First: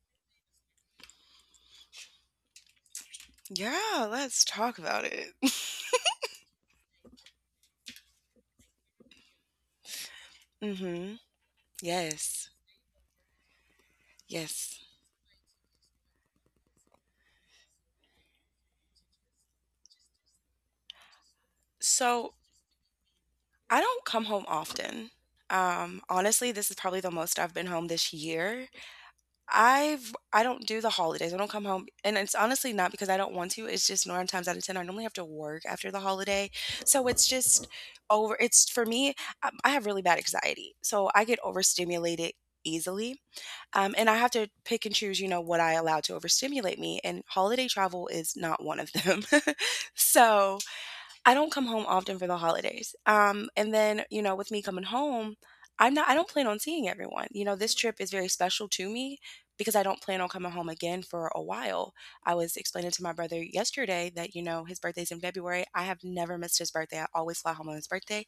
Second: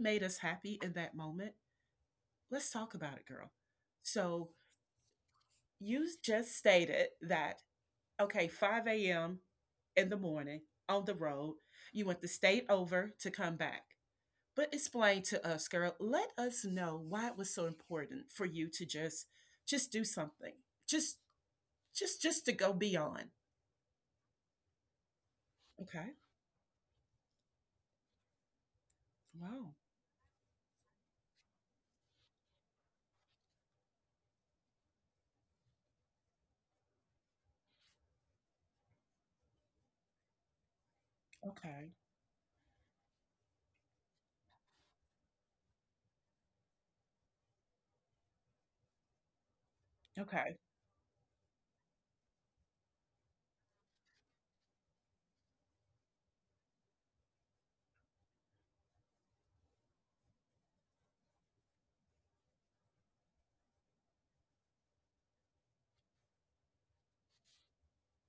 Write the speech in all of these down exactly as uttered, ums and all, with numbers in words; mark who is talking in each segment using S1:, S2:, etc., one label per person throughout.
S1: made us happy in that moment, let's talk about it, girl.
S2: Yeah, let's
S1: So
S2: talk about it.
S1: you just stated that okay, five a m in the morning on the
S2: Mhm.
S1: road, you went the
S2: Yes.
S1: state over to come back. But
S2: Yes.
S1: explain to us, girl. Let us know why it was so important for you to just just do something. Just just
S2: So,
S1: just to go beyond.
S2: I don't come home often. Um,
S1: Okay.
S2: honestly, this is probably the most I've been home this year.
S1: Wow.
S2: I've I don't do the holidays. I don't come home, and it's honestly not because I don't want to. It's just nine times out of ten, I normally have to work after the holiday, so it's just over. It's for me. um, I have really bad anxiety, so I get
S1: Okay.
S2: overstimulated easily. Um, and I have to pick and choose, you know, what I allow to overstimulate me. And holiday travel is not one of them.
S1: Okay.
S2: So I don't come home often for the holidays. Um, and then, you know, with me coming home, I'm not, I don't plan on seeing everyone. You know, this trip is very special to me because I don't plan on coming home again for a while. I was explaining to my brother yesterday that, you know, his birthday's in February. I have never missed his birthday. I always fly home on his birthday.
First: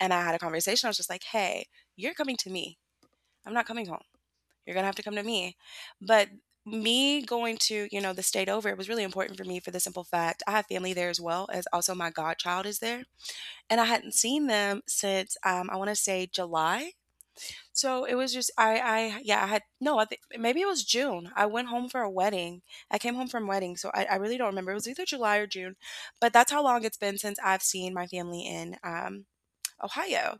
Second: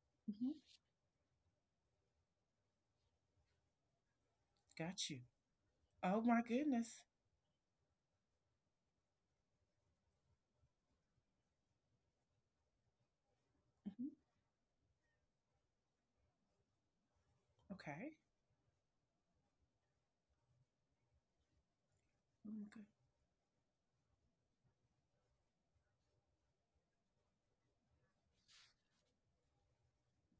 S2: And I had a
S1: Hmm.
S2: conversation. I was just like, hey, you're coming to me. I'm not coming home. You're gonna have to
S1: Got
S2: come
S1: you.
S2: to me.
S1: Oh
S2: But
S1: my goodness.
S2: me going to, you know, the state over, it was really important for me for the simple fact I have family there as well as also my godchild is there. And I
S1: Hmm.
S2: hadn't seen them since, um, I want to say, July. So
S1: Okay.
S2: it was just I I, yeah, I had no, I think maybe it was June. I went home for a
S1: Oh
S2: wedding.
S1: my good.
S2: I came home from wedding, so I, I really don't remember. It was either July or June, but that's how long it's been since I've seen my family in um Ohio.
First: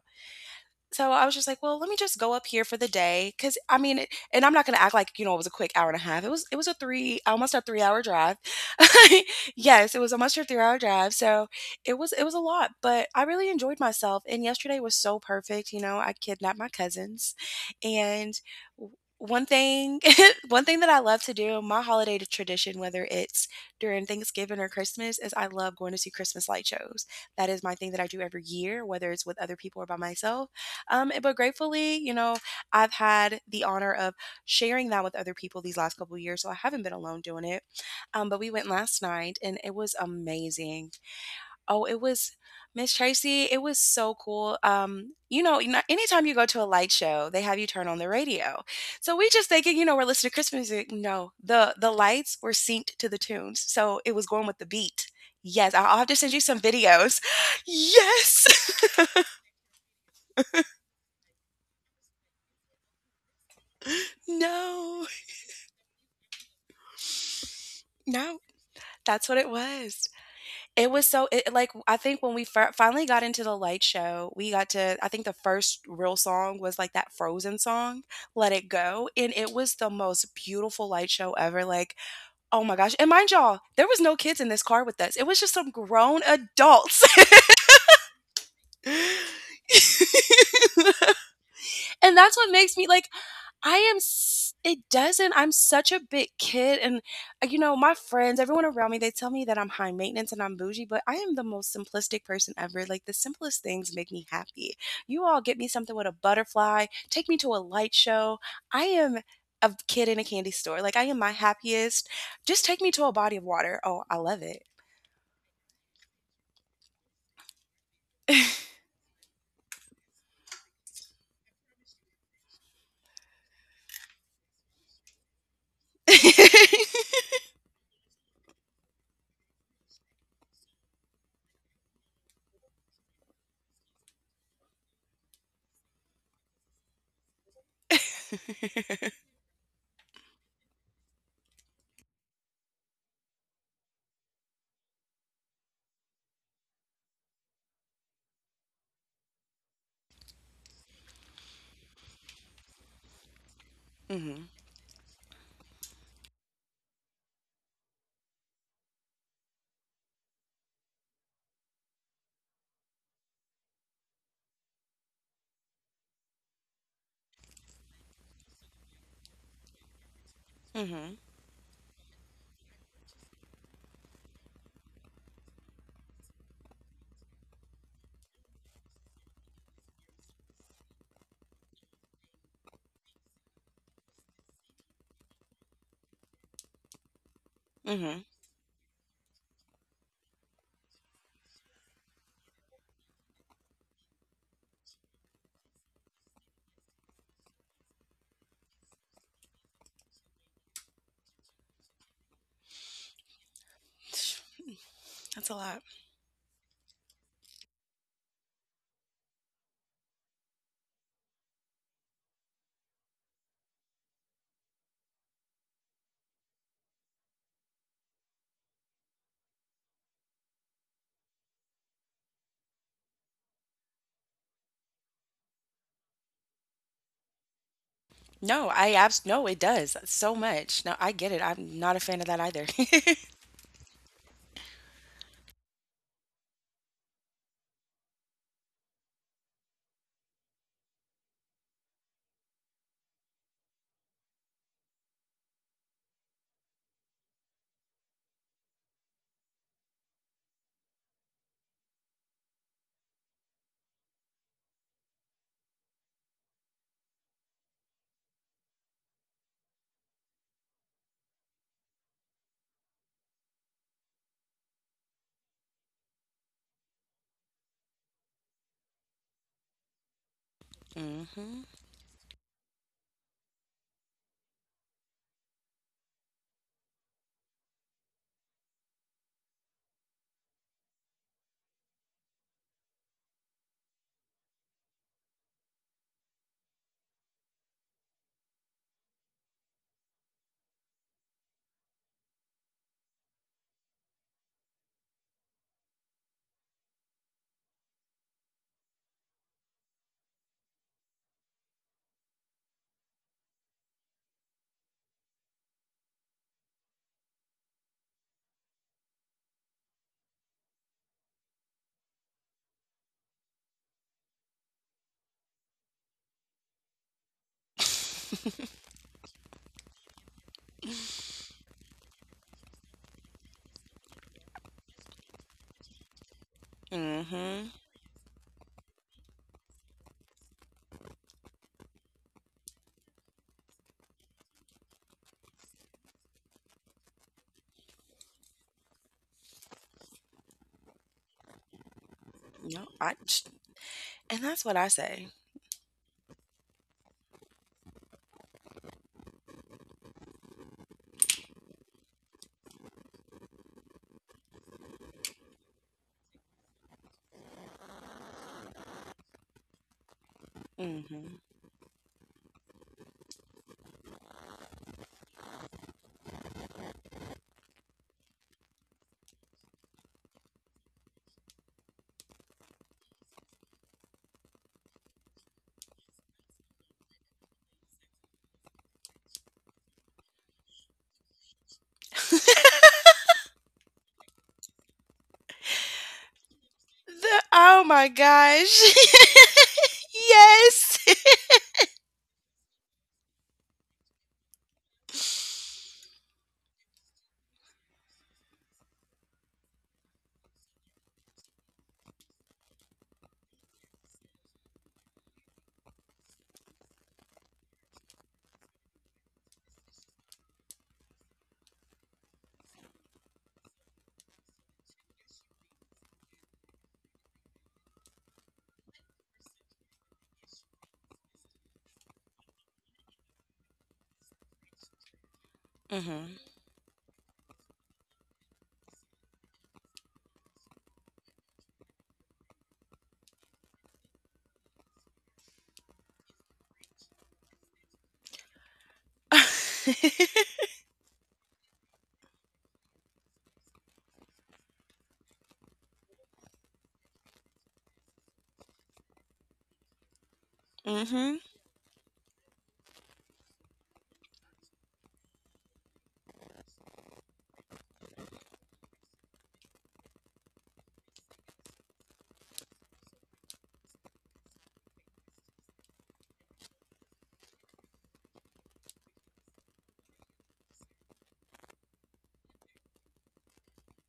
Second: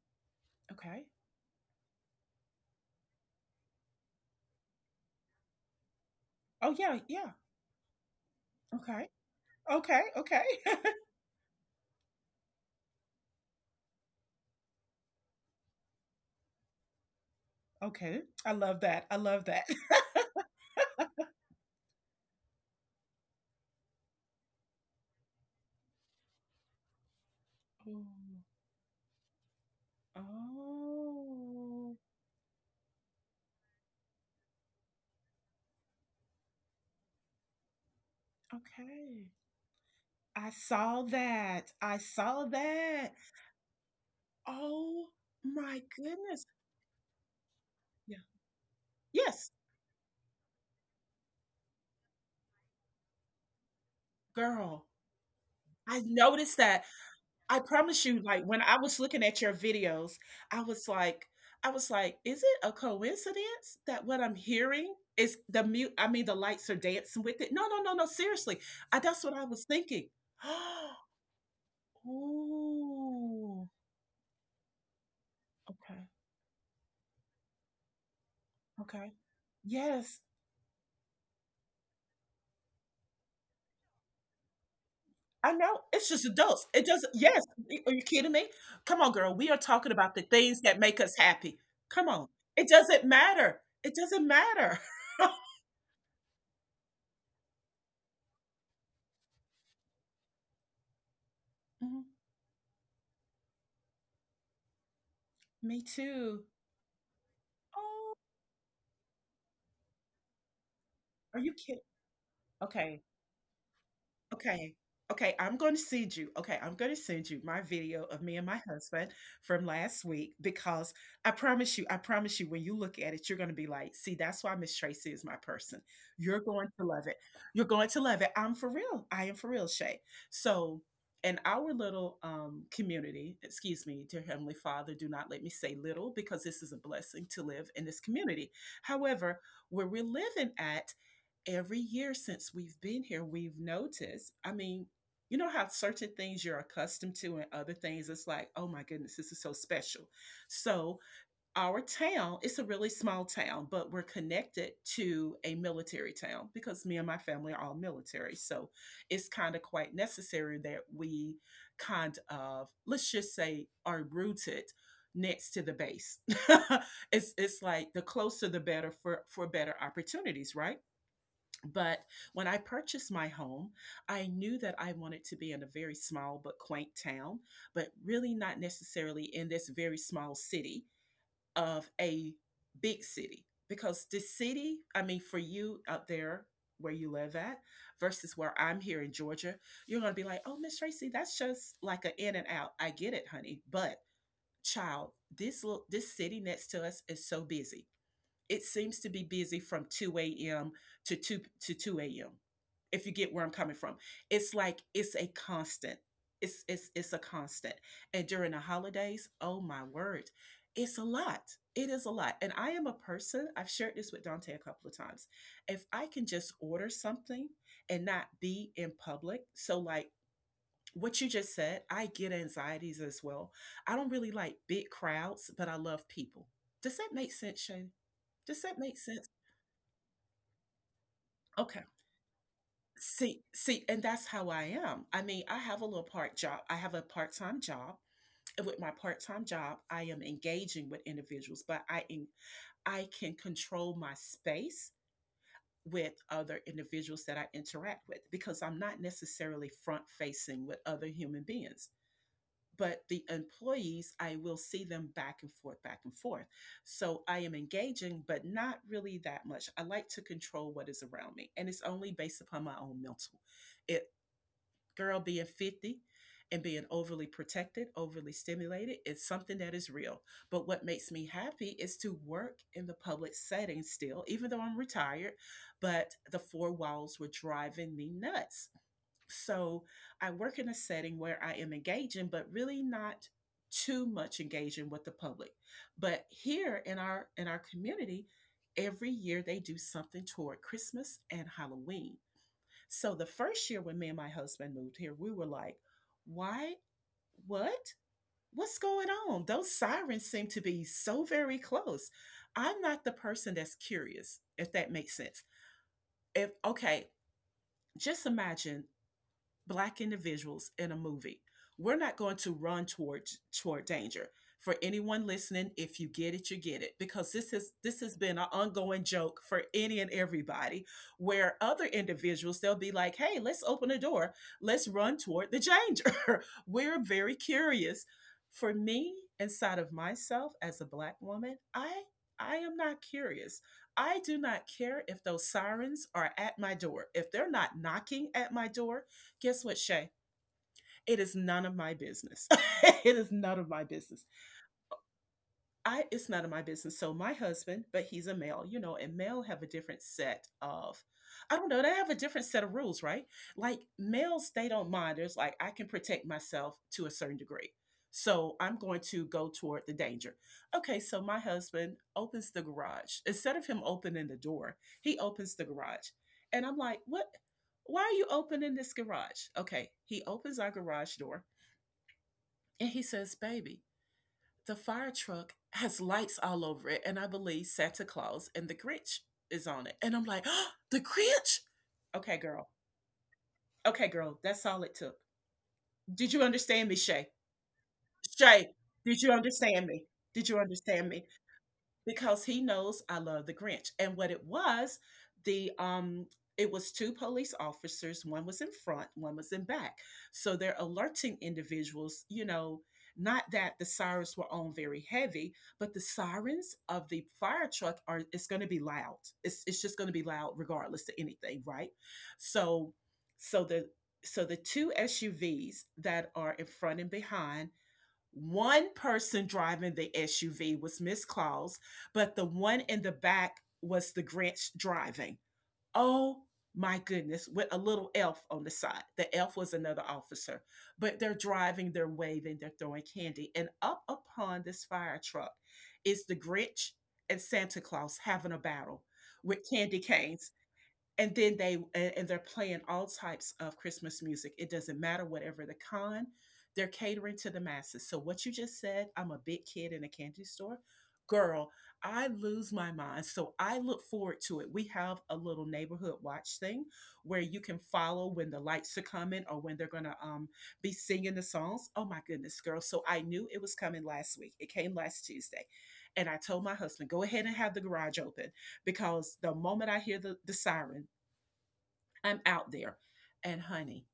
S1: Okay.
S2: So I was just like, well, let me just go up here for the day. Cause I mean, it, and I'm not going to act like, you know, it was a quick hour and a half. It was, it was
S1: Oh
S2: a
S1: yeah.
S2: three,
S1: Yeah.
S2: almost a three hour drive.
S1: Okay.
S2: Yes.
S1: Okay.
S2: It was almost
S1: Okay.
S2: a three hour drive. So it was, it was a lot, but I really enjoyed myself. And yesterday was so perfect. You know, I kidnapped my cousins
S1: okay.
S2: and
S1: I love
S2: w-
S1: that. I
S2: one
S1: love that.
S2: thing, one thing that I love to do, my holiday tradition, whether it's during Thanksgiving or Christmas, is I love going to see Christmas light shows. That is my thing that I do every year, whether it's with other people or by myself. Um, eh, but
S1: Oh, oh,
S2: gratefully, you know, I've had the honor of sharing that with other people these last couple of years, so I haven't been alone doing it. Um, but we went last
S1: okay.
S2: night, and it was
S1: I
S2: amazing.
S1: saw that.
S2: Oh,
S1: I
S2: it was
S1: saw
S2: Miss
S1: that.
S2: Tracy, it was so cool.
S1: Oh
S2: Um, you know, n-
S1: my
S2: anytime you go
S1: goodness.
S2: to a light show, they have you turn on the
S1: Yeah.
S2: radio. So we just
S1: Yes,
S2: thinking, you know, we're listening to Christmas music. No, the the lights were synced to the tunes, so it was going with the
S1: girl.
S2: beat. Yes, I'll I'll
S1: I
S2: have to send you
S1: noticed
S2: some
S1: that.
S2: videos.
S1: I promise you, like
S2: Yes.
S1: when I was looking at your videos, I was like, I was like, is it a coincidence that what I'm hearing
S2: No.
S1: is the mute? I mean, The lights are dancing with it. No, no, no, no.
S2: No.
S1: Seriously, I, that's
S2: That's
S1: what
S2: what
S1: I
S2: it
S1: was thinking.
S2: was. It was so, it like, I think when we fir finally got into the
S1: Oh,
S2: light show, we got to, I think, the first
S1: okay,
S2: real song was, like, that Frozen song, "Let It Go,"
S1: okay.
S2: and it was the
S1: Yes,
S2: most beautiful light show ever, like, oh my gosh. And mind y'all, there was no kids in this car with us. It was
S1: I
S2: just some
S1: know. It's
S2: grown
S1: just adults. It
S2: adults.
S1: doesn't Yes. Are you kidding me? Come on, girl. We are talking about the things that make us happy. Come
S2: And
S1: on.
S2: that's what
S1: It
S2: makes me
S1: doesn't
S2: like,
S1: matter.
S2: I
S1: It
S2: am
S1: doesn't
S2: s-
S1: matter.
S2: it doesn't, I'm such a big kid. And uh, you know, my friends, everyone around me, they tell me that I'm high maintenance and I'm bougie, but I am the most
S1: Mhm.
S2: simplistic person ever, like the simplest things make me happy. You all get me
S1: Me
S2: something with a
S1: too.
S2: butterfly, take me to a light
S1: Oh,
S2: show. I am a kid in a candy store. Like I am my
S1: are you kidding?
S2: happiest. Just take me
S1: Okay.
S2: to a body of water. Oh, I love it.
S1: Okay. Okay, I'm gonna send you okay, I'm gonna send you my video of me and my husband from last week because I promise you, I promise you, when you look at it, you're gonna be like, "See, that's why Miss Tracy is my person." You're going to love it. You're going to love it. I'm for real. I am for real, Shay. So, in our little um, community, excuse me, dear Heavenly Father, do not let me say little because this is a blessing to live in this community. However, where we're living at, every year since we've been here, we've noticed. I mean, you know how certain things you're accustomed to and other things it's like, oh my goodness, this is so special. So, our town, it's a really small town, but we're
S2: Mhm.
S1: connected to a military town because me and my family are all military. So, it's kind of quite necessary that we kind of, let's just say, are rooted next to the base. it's it's like the closer the better for for better opportunities, right?
S2: Mhm.
S1: But when I purchased my home, I knew that I wanted to be in a very small but quaint town, but really not necessarily in this very small city of a big city. Because the city, I mean, for you out there where you live at
S2: Mhm.
S1: versus where I'm here in Georgia, you're going to be like, oh, Miss Tracy, that's just like an in and out. I get it, honey. But child, this little, this city next to us is so busy it seems to be busy from two a m to 2 to two a m. If you get where I'm coming from, it's like it's a
S2: That's a lot.
S1: constant. It's it's it's a constant. And during the holidays, oh my word, it's a lot. It is a lot. And I am a person, I've shared this with Dante a couple of times. If I can just order something and not be in public, so like what you just said, I get anxieties as well. I don't really like big crowds, but I love people. Does that make sense, Shay? Does
S2: No,
S1: that
S2: I
S1: make
S2: abs
S1: sense?
S2: no, it does so much. No, I get it. I'm
S1: Okay.
S2: not a fan of that either.
S1: See, see, and that's how I am. I mean, I have a little part job. I have a part-time job. And with my part-time job, I am engaging with individuals, but I en- I can control my space with other individuals that I interact with because I'm not necessarily front-facing with other human beings. But the employees, I will see them back and forth, back and forth. So I am engaging, but not really that much. I like to control what is around me, and it's only based upon my own mental. It girl being fifty and being overly protected, overly stimulated, it's something that is real. But what makes me
S2: Mm-hmm.
S1: happy is to work in the public setting still, even though I'm retired. But the four walls were driving me nuts so I work in a setting where I am engaging, but really not too much engaging with the public. But here in our in our community, every year they do something toward Christmas and Halloween. So the first year when me and my husband moved here, we were like, why what? What's going on? Those sirens seem to be so very close. I'm not the person that's curious, if that makes sense. If okay, just imagine black individuals in a movie. We're not going to run toward toward danger. For anyone listening, if you get it, you get it. Because this is this has been an ongoing joke for any and everybody, where other individuals they'll be like, hey, let's open the door. Let's run toward the danger. We're very
S2: Mm-hmm.
S1: curious. For me, inside of myself as a black woman, I I am not curious. I do not care if those sirens are at my door. If they're not knocking at my door, guess what, Shay? It is none of my business.
S2: No,
S1: it
S2: I
S1: is none of my business.
S2: and that's what I say.
S1: I It's none of my business. So my husband, but he's a male, you know, and male have a different set of I don't know, they have a different set of rules, right? Like males, they don't mind. There's like I can protect myself to a certain degree. So I'm going to go toward the danger. Okay, so
S2: Mm-hmm.
S1: my husband opens the garage. Instead of him opening the door, he opens the garage. And I'm like, "What? Why are you opening this garage?" Okay, he opens our garage door and he says, "Baby, the fire truck has lights all over it, and I believe Santa Claus and the Grinch is on it." And I'm like, the Grinch? Okay, girl. Okay, girl. That's all it took. Did you understand me, Shay?
S2: The Oh my
S1: Shay,
S2: gosh.
S1: did you understand me? Did you
S2: Yes.
S1: understand me? Because he knows I love the Grinch. And what it was, the um it was two police officers, one was in front, one was in back. So they're alerting individuals, you know, not that the sirens were on very heavy, but the sirens of the fire truck are it's going to be loud. It's it's just going to be loud regardless of anything, right? So so the so the two S U Vs that are in front and behind one person driving the S U V was Miss Claus, but the one in the back was the Grinch driving.
S2: Mm-hmm.
S1: Oh my goodness, with a little elf on the side. The elf was another officer, but they're driving, they're waving, they're throwing candy. And up upon this fire truck is the Grinch and Santa Claus having a battle with candy canes and then they and they're playing all types of Christmas music. It doesn't matter whatever the con they're catering to the masses. So what you just said, I'm a big kid in a candy store,
S2: Mm-hmm.
S1: girl. I lose my mind, so I look forward to it. We have a little neighborhood watch thing where you can follow when the lights are coming or when they're gonna um be singing the songs. Oh my goodness, girl, so I knew it was coming last week. It came last Tuesday, and I told my husband go ahead and have the garage open because the moment I hear the, the siren, I'm out there. And honey,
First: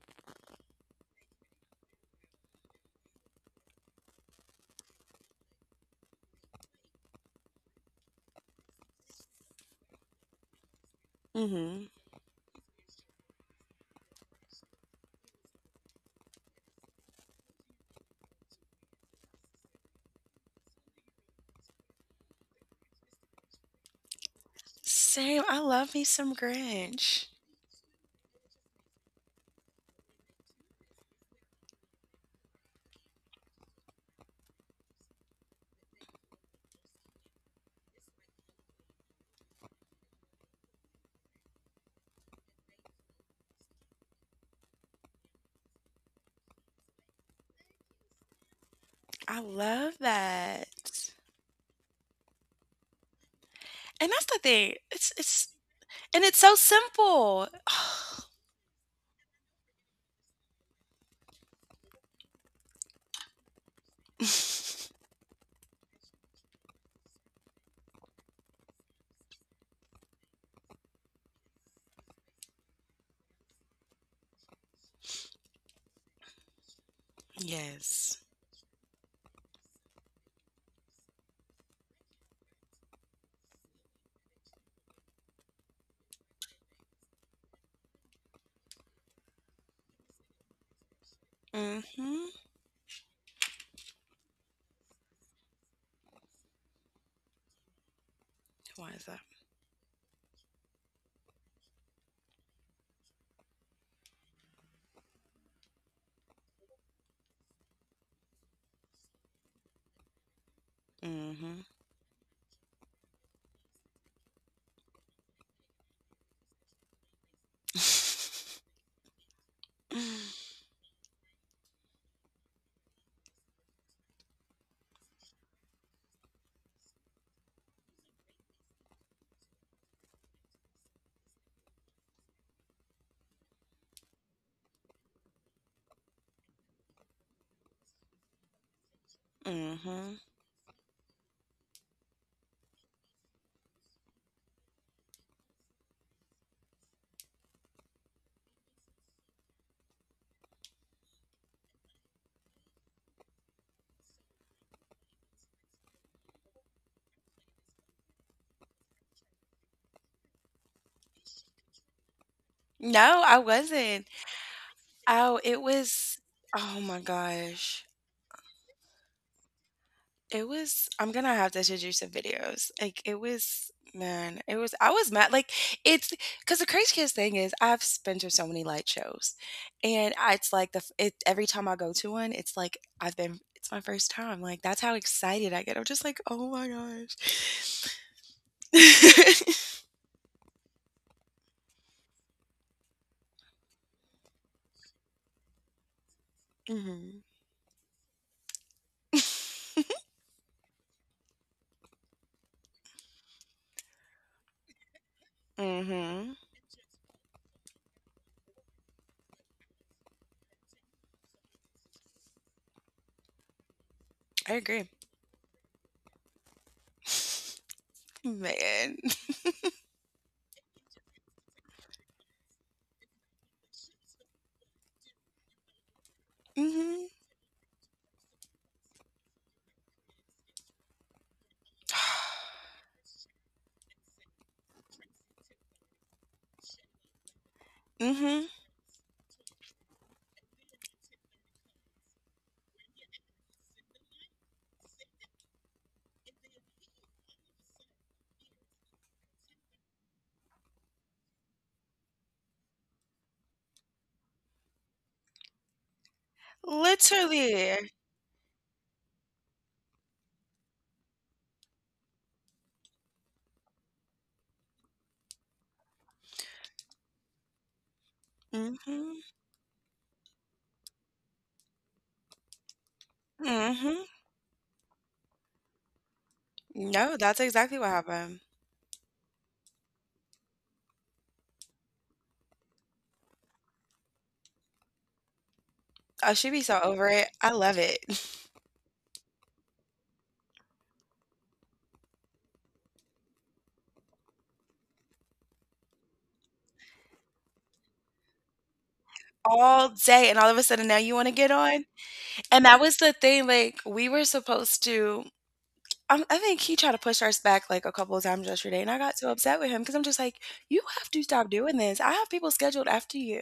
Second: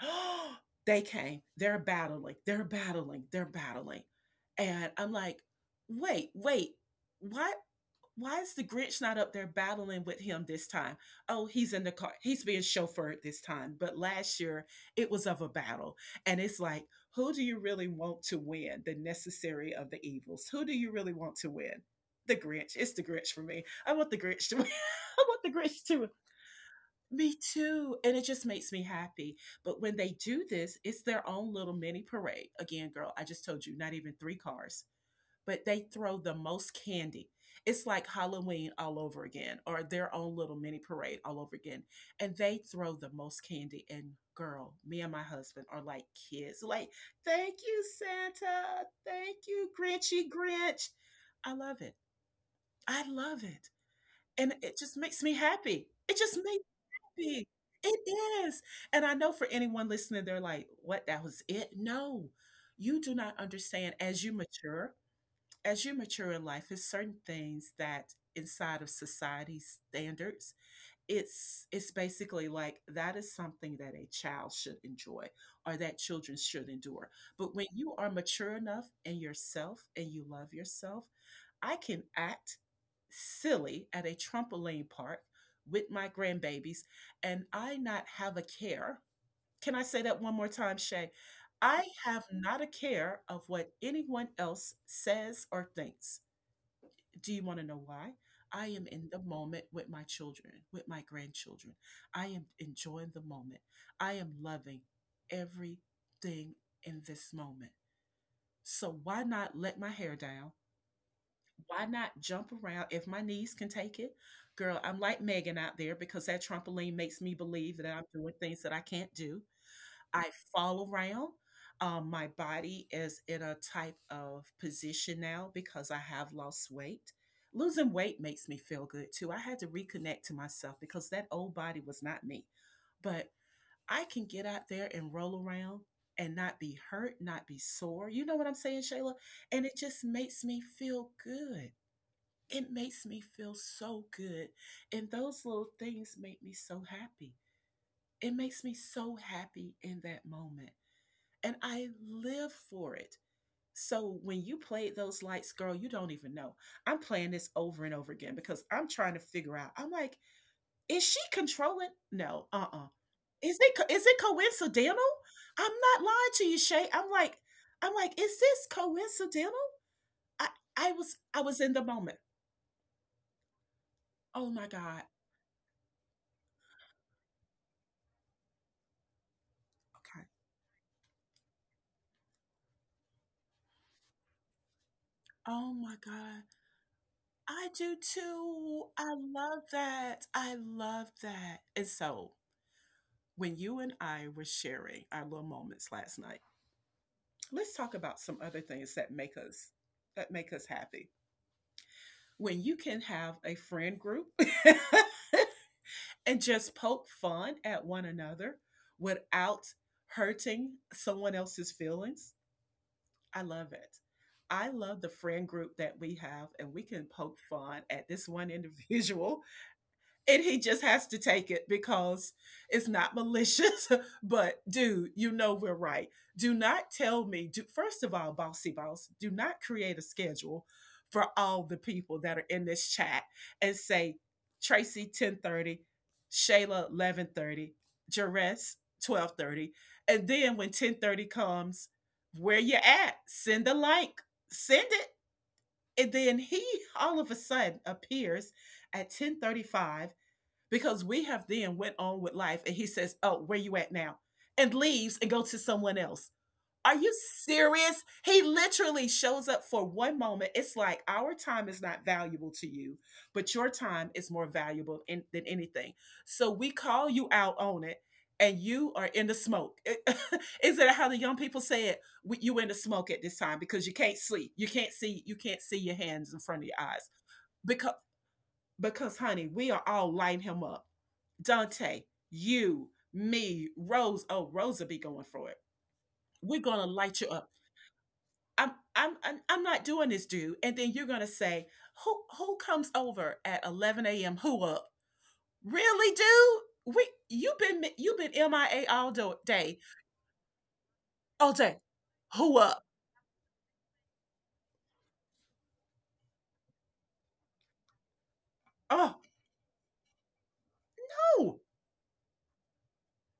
S1: they came. They're battling. They're battling. They're battling. And I'm like, wait, wait, what? Why is the Grinch not up there battling with him this time? Oh, he's in
S2: Mm-hmm.
S1: the car. He's being chauffeured this time. But last year, it was of a battle. And it's like, who do you really want to win? The necessary of the evils. Who do you really want to win? The Grinch. It's the Grinch for me. I want the Grinch to win. I want
S2: Same.
S1: the
S2: I
S1: Grinch
S2: love me
S1: to
S2: some Grinch.
S1: Me too. And it just makes me happy. But when they do this, it's their own little mini parade. Again, girl, I just told you, not even three cars, but they throw the most candy. It's like Halloween all over again, or their own little mini parade all over again. And they throw the most candy. And girl, me and my husband are like kids. Like, thank you, Santa.
S2: I
S1: Thank you,
S2: love
S1: Grinchy
S2: that.
S1: Grinch. I love it. I love it.
S2: And that's the
S1: And
S2: thing.
S1: it just
S2: It's
S1: makes me
S2: it's
S1: happy. It
S2: And
S1: just
S2: it's so
S1: makes Big.
S2: simple.
S1: It is. And I know for anyone listening, they're like, what, that was it? No, you do not understand. As you mature, as you mature in life, it's certain things that inside of society's standards, it's it's basically like that is something that a child should enjoy or that children should endure. But when you are
S2: Yes.
S1: mature enough in yourself and you love yourself, I can act silly at a trampoline park with my grandbabies and I not have a care. Can I say that one more time, Shay? I have
S2: Mm-hmm.
S1: not a care of what anyone else says or thinks. Do you want to know why? I am
S2: Why is
S1: in
S2: that?
S1: the moment with my children, with my grandchildren. I am enjoying the moment. I am loving everything in this moment. So why not let my hair down?
S2: Mhm.
S1: Why not jump around if my knees can take it? Girl, I'm like Megan out there because that trampoline makes me believe that I'm doing things that I can't do. I fall around. Um, my body is in a type of position now because I have lost weight. Losing weight makes me feel good too. I had to reconnect to myself because that old body was not me. But I can get out there and roll around and not be hurt, not be sore. You know what I'm saying, Shayla? And it just
S2: Mhm.
S1: makes me feel good. It makes me feel so good. And those little things make me so happy. It makes me so happy in that moment. And I live for it. So when you played those lights, girl, you don't even know. I'm playing this over and over again because I'm trying to figure out. I'm like, is she controlling? No, uh uh
S2: No, I
S1: Is it co- is
S2: wasn't.
S1: it coincidental?
S2: Oh, it
S1: I'm not
S2: was
S1: lying to you,
S2: oh
S1: Shay.
S2: my
S1: I'm like,
S2: gosh.
S1: I'm like, is this coincidental?
S2: It
S1: I
S2: was
S1: I
S2: I'm
S1: was
S2: gonna
S1: I
S2: have
S1: was
S2: to
S1: in
S2: send
S1: the
S2: you some
S1: moment.
S2: videos. Like, it was man,
S1: Oh
S2: it
S1: my
S2: was I
S1: god.
S2: was mad. Like, it's because the Crazy Kids thing is I've been to so many light shows, and
S1: Okay.
S2: I, it's like the f- it, every time I go to one, it's like I've been. It's my first time. Like that's how excited I
S1: Oh
S2: get. I'm
S1: my
S2: just like,
S1: God.
S2: oh my gosh.
S1: I do too. I love that. I love that. And so, when you and I were sharing our little moments last night,
S2: Mhm.
S1: let's talk about some other things that make us that make us happy. When you can have a friend group
S2: Mhm.
S1: and just poke fun at one another without hurting someone else's feelings, I love it.
S2: I
S1: I
S2: agree.
S1: love the friend group that we have, and we can poke fun at this one
S2: Man.
S1: individual and he just has to take it because it's not malicious. But dude, you know we're right. Do not
S2: Mhm.
S1: tell me. Do, first of all, bossy boss, do not create a schedule for all the people that are in this chat and say Tracy ten thirty, Shayla eleven thirty,
S2: Mhm.
S1: Jerez twelve thirty, and then when ten thirty comes, where you at? Send a like. Send it. And then he all of a sudden appears at ten thirty-five because we have then went on with life, and he says, oh, where you at now, and leaves and goes to someone else. Are you
S2: Literally.
S1: serious? He literally shows up for one moment. It's like our time is not valuable to you, but your time is more valuable in, than anything. So we call you out on it, and you are
S2: Mhm.
S1: in the smoke. Is it how the young people say it? You in the smoke at this time because you
S2: Mhm.
S1: can't sleep, you can't see, you can't see your hands in front of your eyes.
S2: No, that's exactly what
S1: because
S2: happened.
S1: because honey, we are all lighting him up. Dante, you, me, Rose. Oh, Rosa be going for it.
S2: I should be
S1: We're
S2: so
S1: gonna
S2: over
S1: light
S2: it.
S1: you
S2: I
S1: up.
S2: love it.
S1: I'm I'm I'm I'm not doing this, dude. And then you're gonna say, who who comes over at eleven a m. Who up? Really, dude? We you've been you've been M I A all do- day,
S2: All day, and all of a sudden now you want to get
S1: all day.
S2: on?
S1: Who
S2: And that
S1: up?
S2: was the thing, like, we were supposed to, um, I think he tried to push us back like a couple of times yesterday, and I got
S1: Oh,
S2: so upset with him because I'm just like, you have to stop
S1: oh,
S2: doing this. I have people scheduled after you.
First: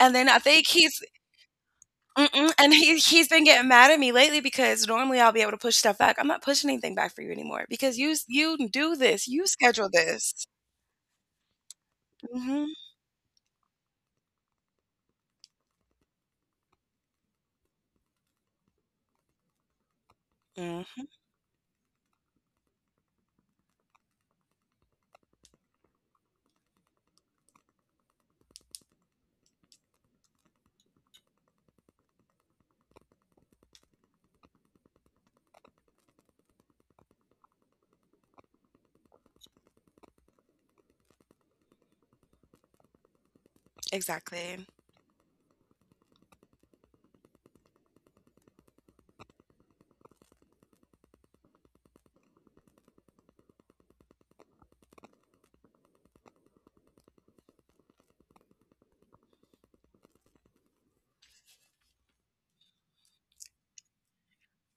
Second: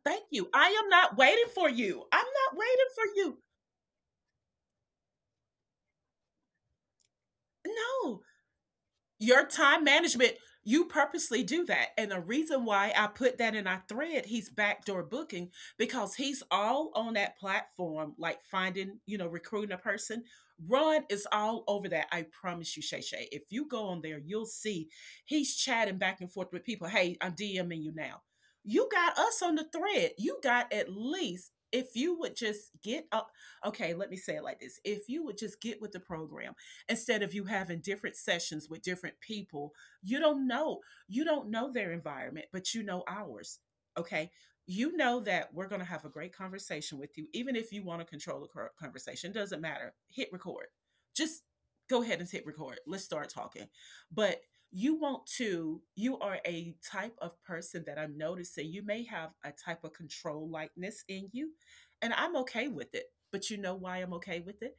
S2: And
S1: thank
S2: then I
S1: you.
S2: think
S1: I
S2: he,
S1: am not waiting for you. I'm
S2: mm-mm,
S1: not
S2: and
S1: waiting
S2: he
S1: for
S2: he's
S1: you.
S2: been getting mad at me lately because normally I'll be able to push stuff back. I'm not pushing anything back for you anymore because you
S1: No.
S2: s- you do this. You
S1: Your time
S2: schedule
S1: management,
S2: this.
S1: you purposely do that. And the reason
S2: Mhm.
S1: why I put that in our thread, he's backdoor booking, because he's all on that platform, like finding, you know, recruiting a person. Ron
S2: Mhm.
S1: is all over that. I promise you, Shay Shay. If you go on there, you'll see he's chatting back and forth with people. Hey, I'm DMing you now. You got us on the thread. You got at least, if you would just get up. Okay, let me say it like this. If you would just get with the program instead of you having different sessions with different people, you don't know, you don't know their environment, but you know ours. Okay,
S2: Exactly.
S1: you know that we're going to have a great conversation with you. Even if you want to control the conversation, doesn't matter, hit record. Just go ahead and hit record, let's start talking. But you want to you are a type of person that I'm noticing. You may have a type of control likeness in you, and I'm okay with it. But you know why I'm okay with it?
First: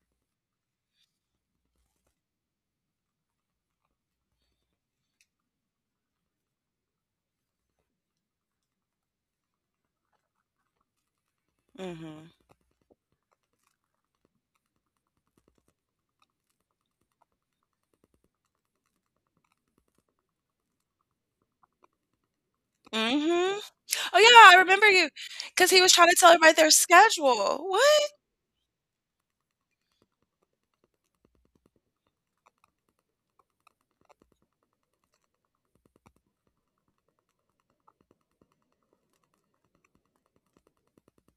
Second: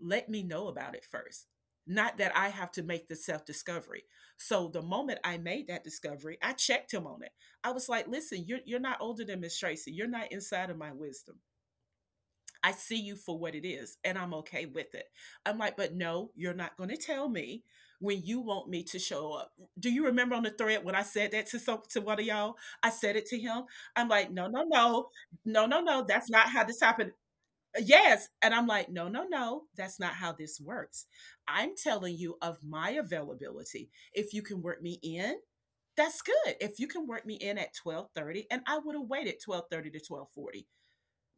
S1: Let me know about it first. Not that I have to make the self discovery. So the moment I made that discovery, I checked him on it. I was like, listen, you're, you're not older than Miss Tracy. You're not inside of my wisdom.
S2: Mhm.
S1: I see you for what it is, and I'm okay with it. I'm like, but no, you're not going to tell me when you want me to show up. Do you remember on the thread when I said that to some to one of y'all? I said it to
S2: Mhm.
S1: him. I'm
S2: Oh
S1: like, no,
S2: yeah, I
S1: no,
S2: remember,
S1: no,
S2: you
S1: no,
S2: cuz
S1: no,
S2: he was
S1: no.
S2: trying to
S1: That's
S2: tell
S1: not
S2: everybody
S1: how
S2: their
S1: this happened.
S2: schedule. What?
S1: Yes. And I'm like, no, no, no, that's not how this works. I'm telling you of my availability. If you can work me in, that's good. If you can work me in at twelve thirty, and I would have waited twelve thirty to twelve forty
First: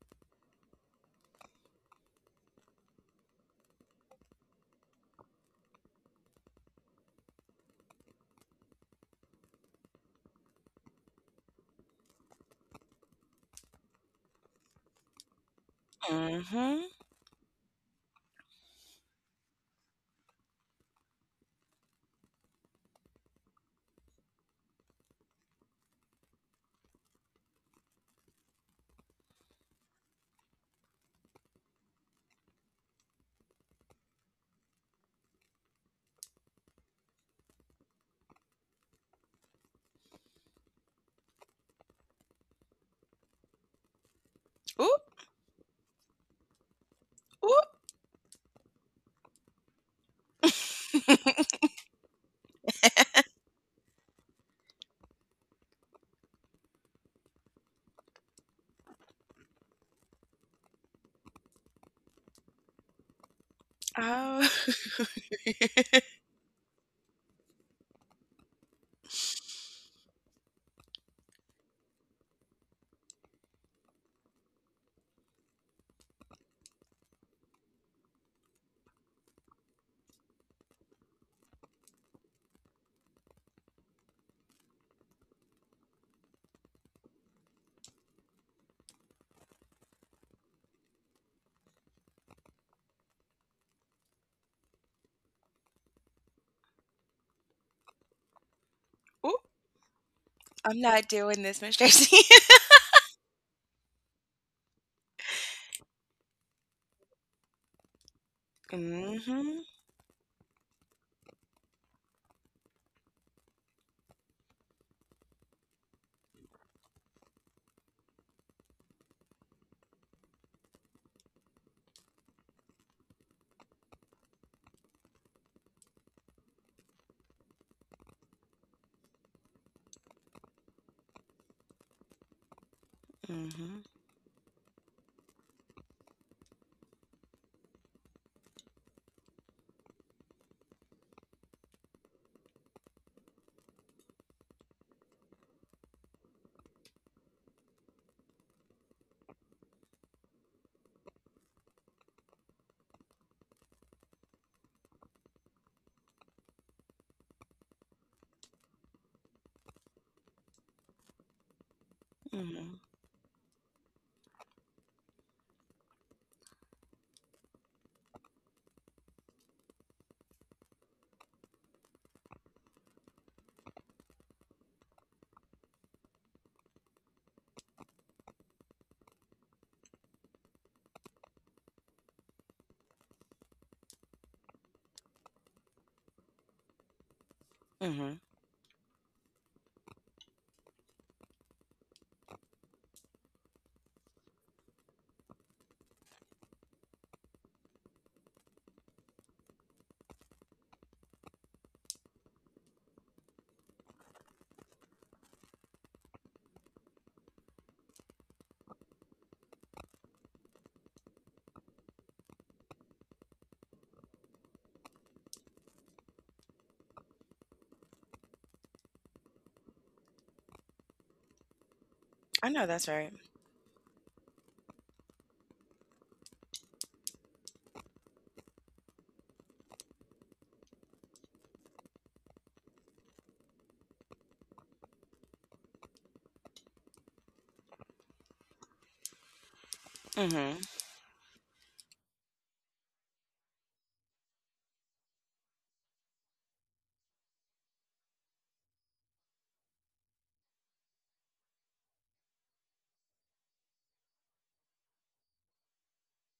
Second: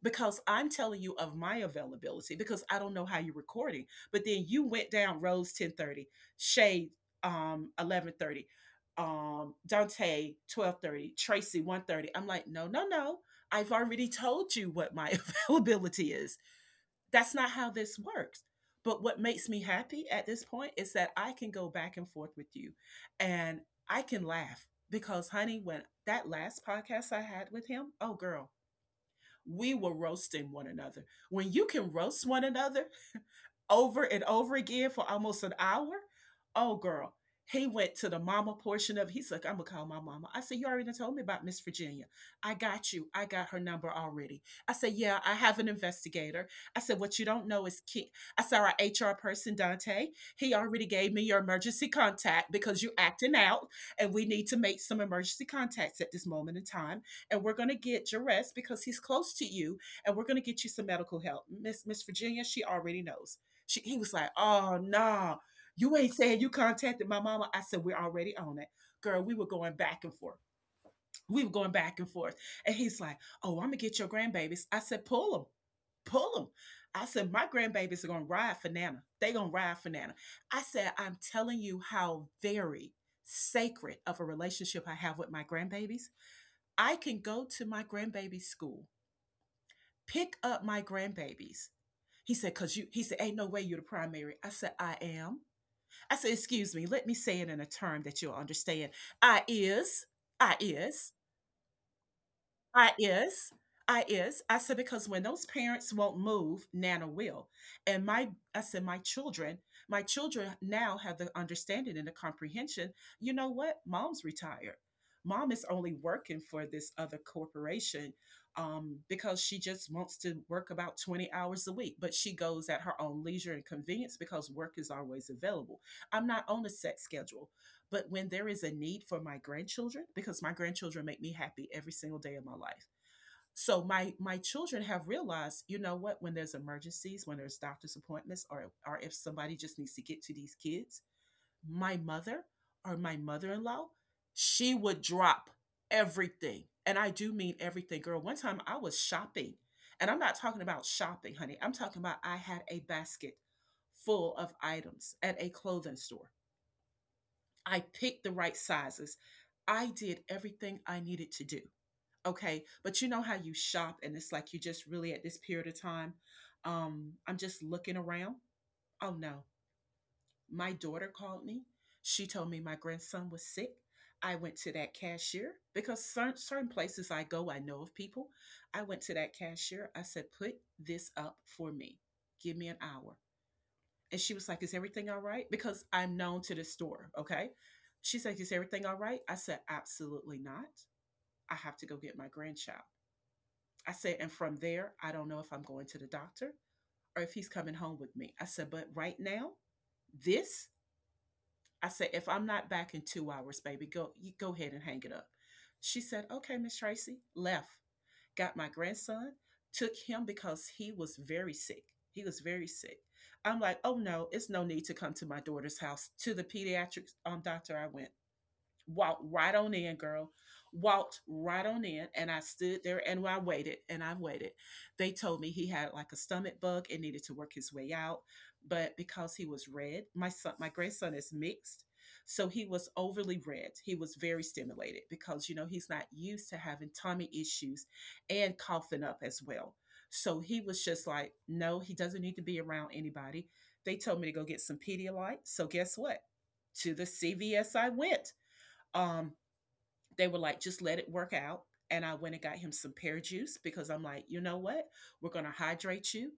S1: because I'm telling you of my availability because I don't know how you're recording. But then you went down Rose ten thirty, Shade um eleven thirty, um Dante twelve thirty, Tracy one thirty. I'm like, no, no, no. I've already told you what my availability is.
S2: Mhm.
S1: That's not how this works. But what makes me happy at this point is that I can go back and forth with you, and I can laugh because, honey, when that last podcast I had with him, oh, girl, we were roasting one another. When you can roast one another over and over again for almost an hour. Oh, girl. He went to the mama portion of it. He's like, I'm gonna call my mama. I said, you already told me about Miss Virginia. I got you. I got her number already. I said,
S2: Oop,
S1: yeah, I have an investigator. I said, what you don't know
S2: oop.
S1: is Ke- I saw our H R person, Dante. He already gave me your emergency contact because you're acting out, and we need to make some emergency contacts at this moment in time. And we're gonna get Jerez because he's close to you, and we're gonna get you some medical help. Miss Miss Virginia, she already knows. She, he was like,
S2: Oh.
S1: oh, no, you ain't saying you contacted my mama. I said, we're already on it. Girl, we were going back and forth. We were going back and forth. And he's like, oh, I'm going to get your grandbabies. I said, pull them, pull them. I said, my grandbabies are going to ride for Nana. They going to ride for Nana. I said, I'm telling you how very sacred of a relationship I have with my grandbabies. I can go to my grandbaby's school, pick up my grandbabies. He said, cause you, he said, ain't no way you're the primary. I said, I am. I said, excuse me, let me say it in a term that you'll understand.
S2: Oop.
S1: I is, I
S2: I'm not
S1: is,
S2: doing this, Miss Tracy.
S1: I is. I is. I said, because when those parents won't move, Nana will. And my, I said, my children,
S2: Mhm.
S1: my children now have the understanding and the comprehension. You know what? Mom's retired. Mom is only working for this other corporation um, because she just wants to work about twenty hours a week, but she goes at her own leisure and convenience because work is always available. I'm not on a set schedule, but when there is a need for my grandchildren, because my grandchildren make me happy every single day of my life.
S2: Mhm.
S1: So my my children have realized, you know what, when there's emergencies, when there's doctor's appointments, or or if somebody just needs to get to these kids, my mother or my mother-in-law, she would drop everything. And I do mean everything. Girl, one time I was shopping. And I'm not talking about shopping, honey. I'm talking about I had a basket full of items at a clothing store. I picked the right sizes. I did everything I needed to do. Okay.
S2: Mhm.
S1: But you know how you shop and it's like you just really at this period of time. Um, I'm just looking around. Oh no. My daughter called me. She told me my grandson was sick. I went to that cashier because certain, certain places I go, I know of people. I went to that cashier. I said, put this up for me. Give me an hour. And she was like, is everything all right? Because I'm known to this store. Okay.
S2: Mhm.
S1: She's like, is everything all right? I said, absolutely not. I have to go get my grandchild. I said, and from there, I don't know if I'm going to the doctor or if he's coming home with me. I said, but right now, this, I said, if I'm not back in two hours, baby, go, you go ahead and hang it up. She said, okay, Miss Tracy, left got my grandson, took him because he was very sick. He was very sick. I'm like, oh no, it's no need to come to my daughter's house. To the pediatric um, doctor I went, walked right on in, girl. Walked right on in, and I
S2: I know
S1: stood
S2: that's
S1: there
S2: right.
S1: and I waited and I waited. They told me he had like a stomach bug and needed to work his way out, but because he was red, my son, my grandson is mixed, so he was overly red. He was very stimulated because you know he's not used to having tummy issues and coughing up as well. So
S2: Mhm.
S1: he was just like, no, he doesn't need to be around anybody. They told me to go get some Pedialyte. So guess what? To the C V S I went. Um, they were like, just let it work out. And I went and got him some pear juice because I'm like, you know what? We're going to hydrate you,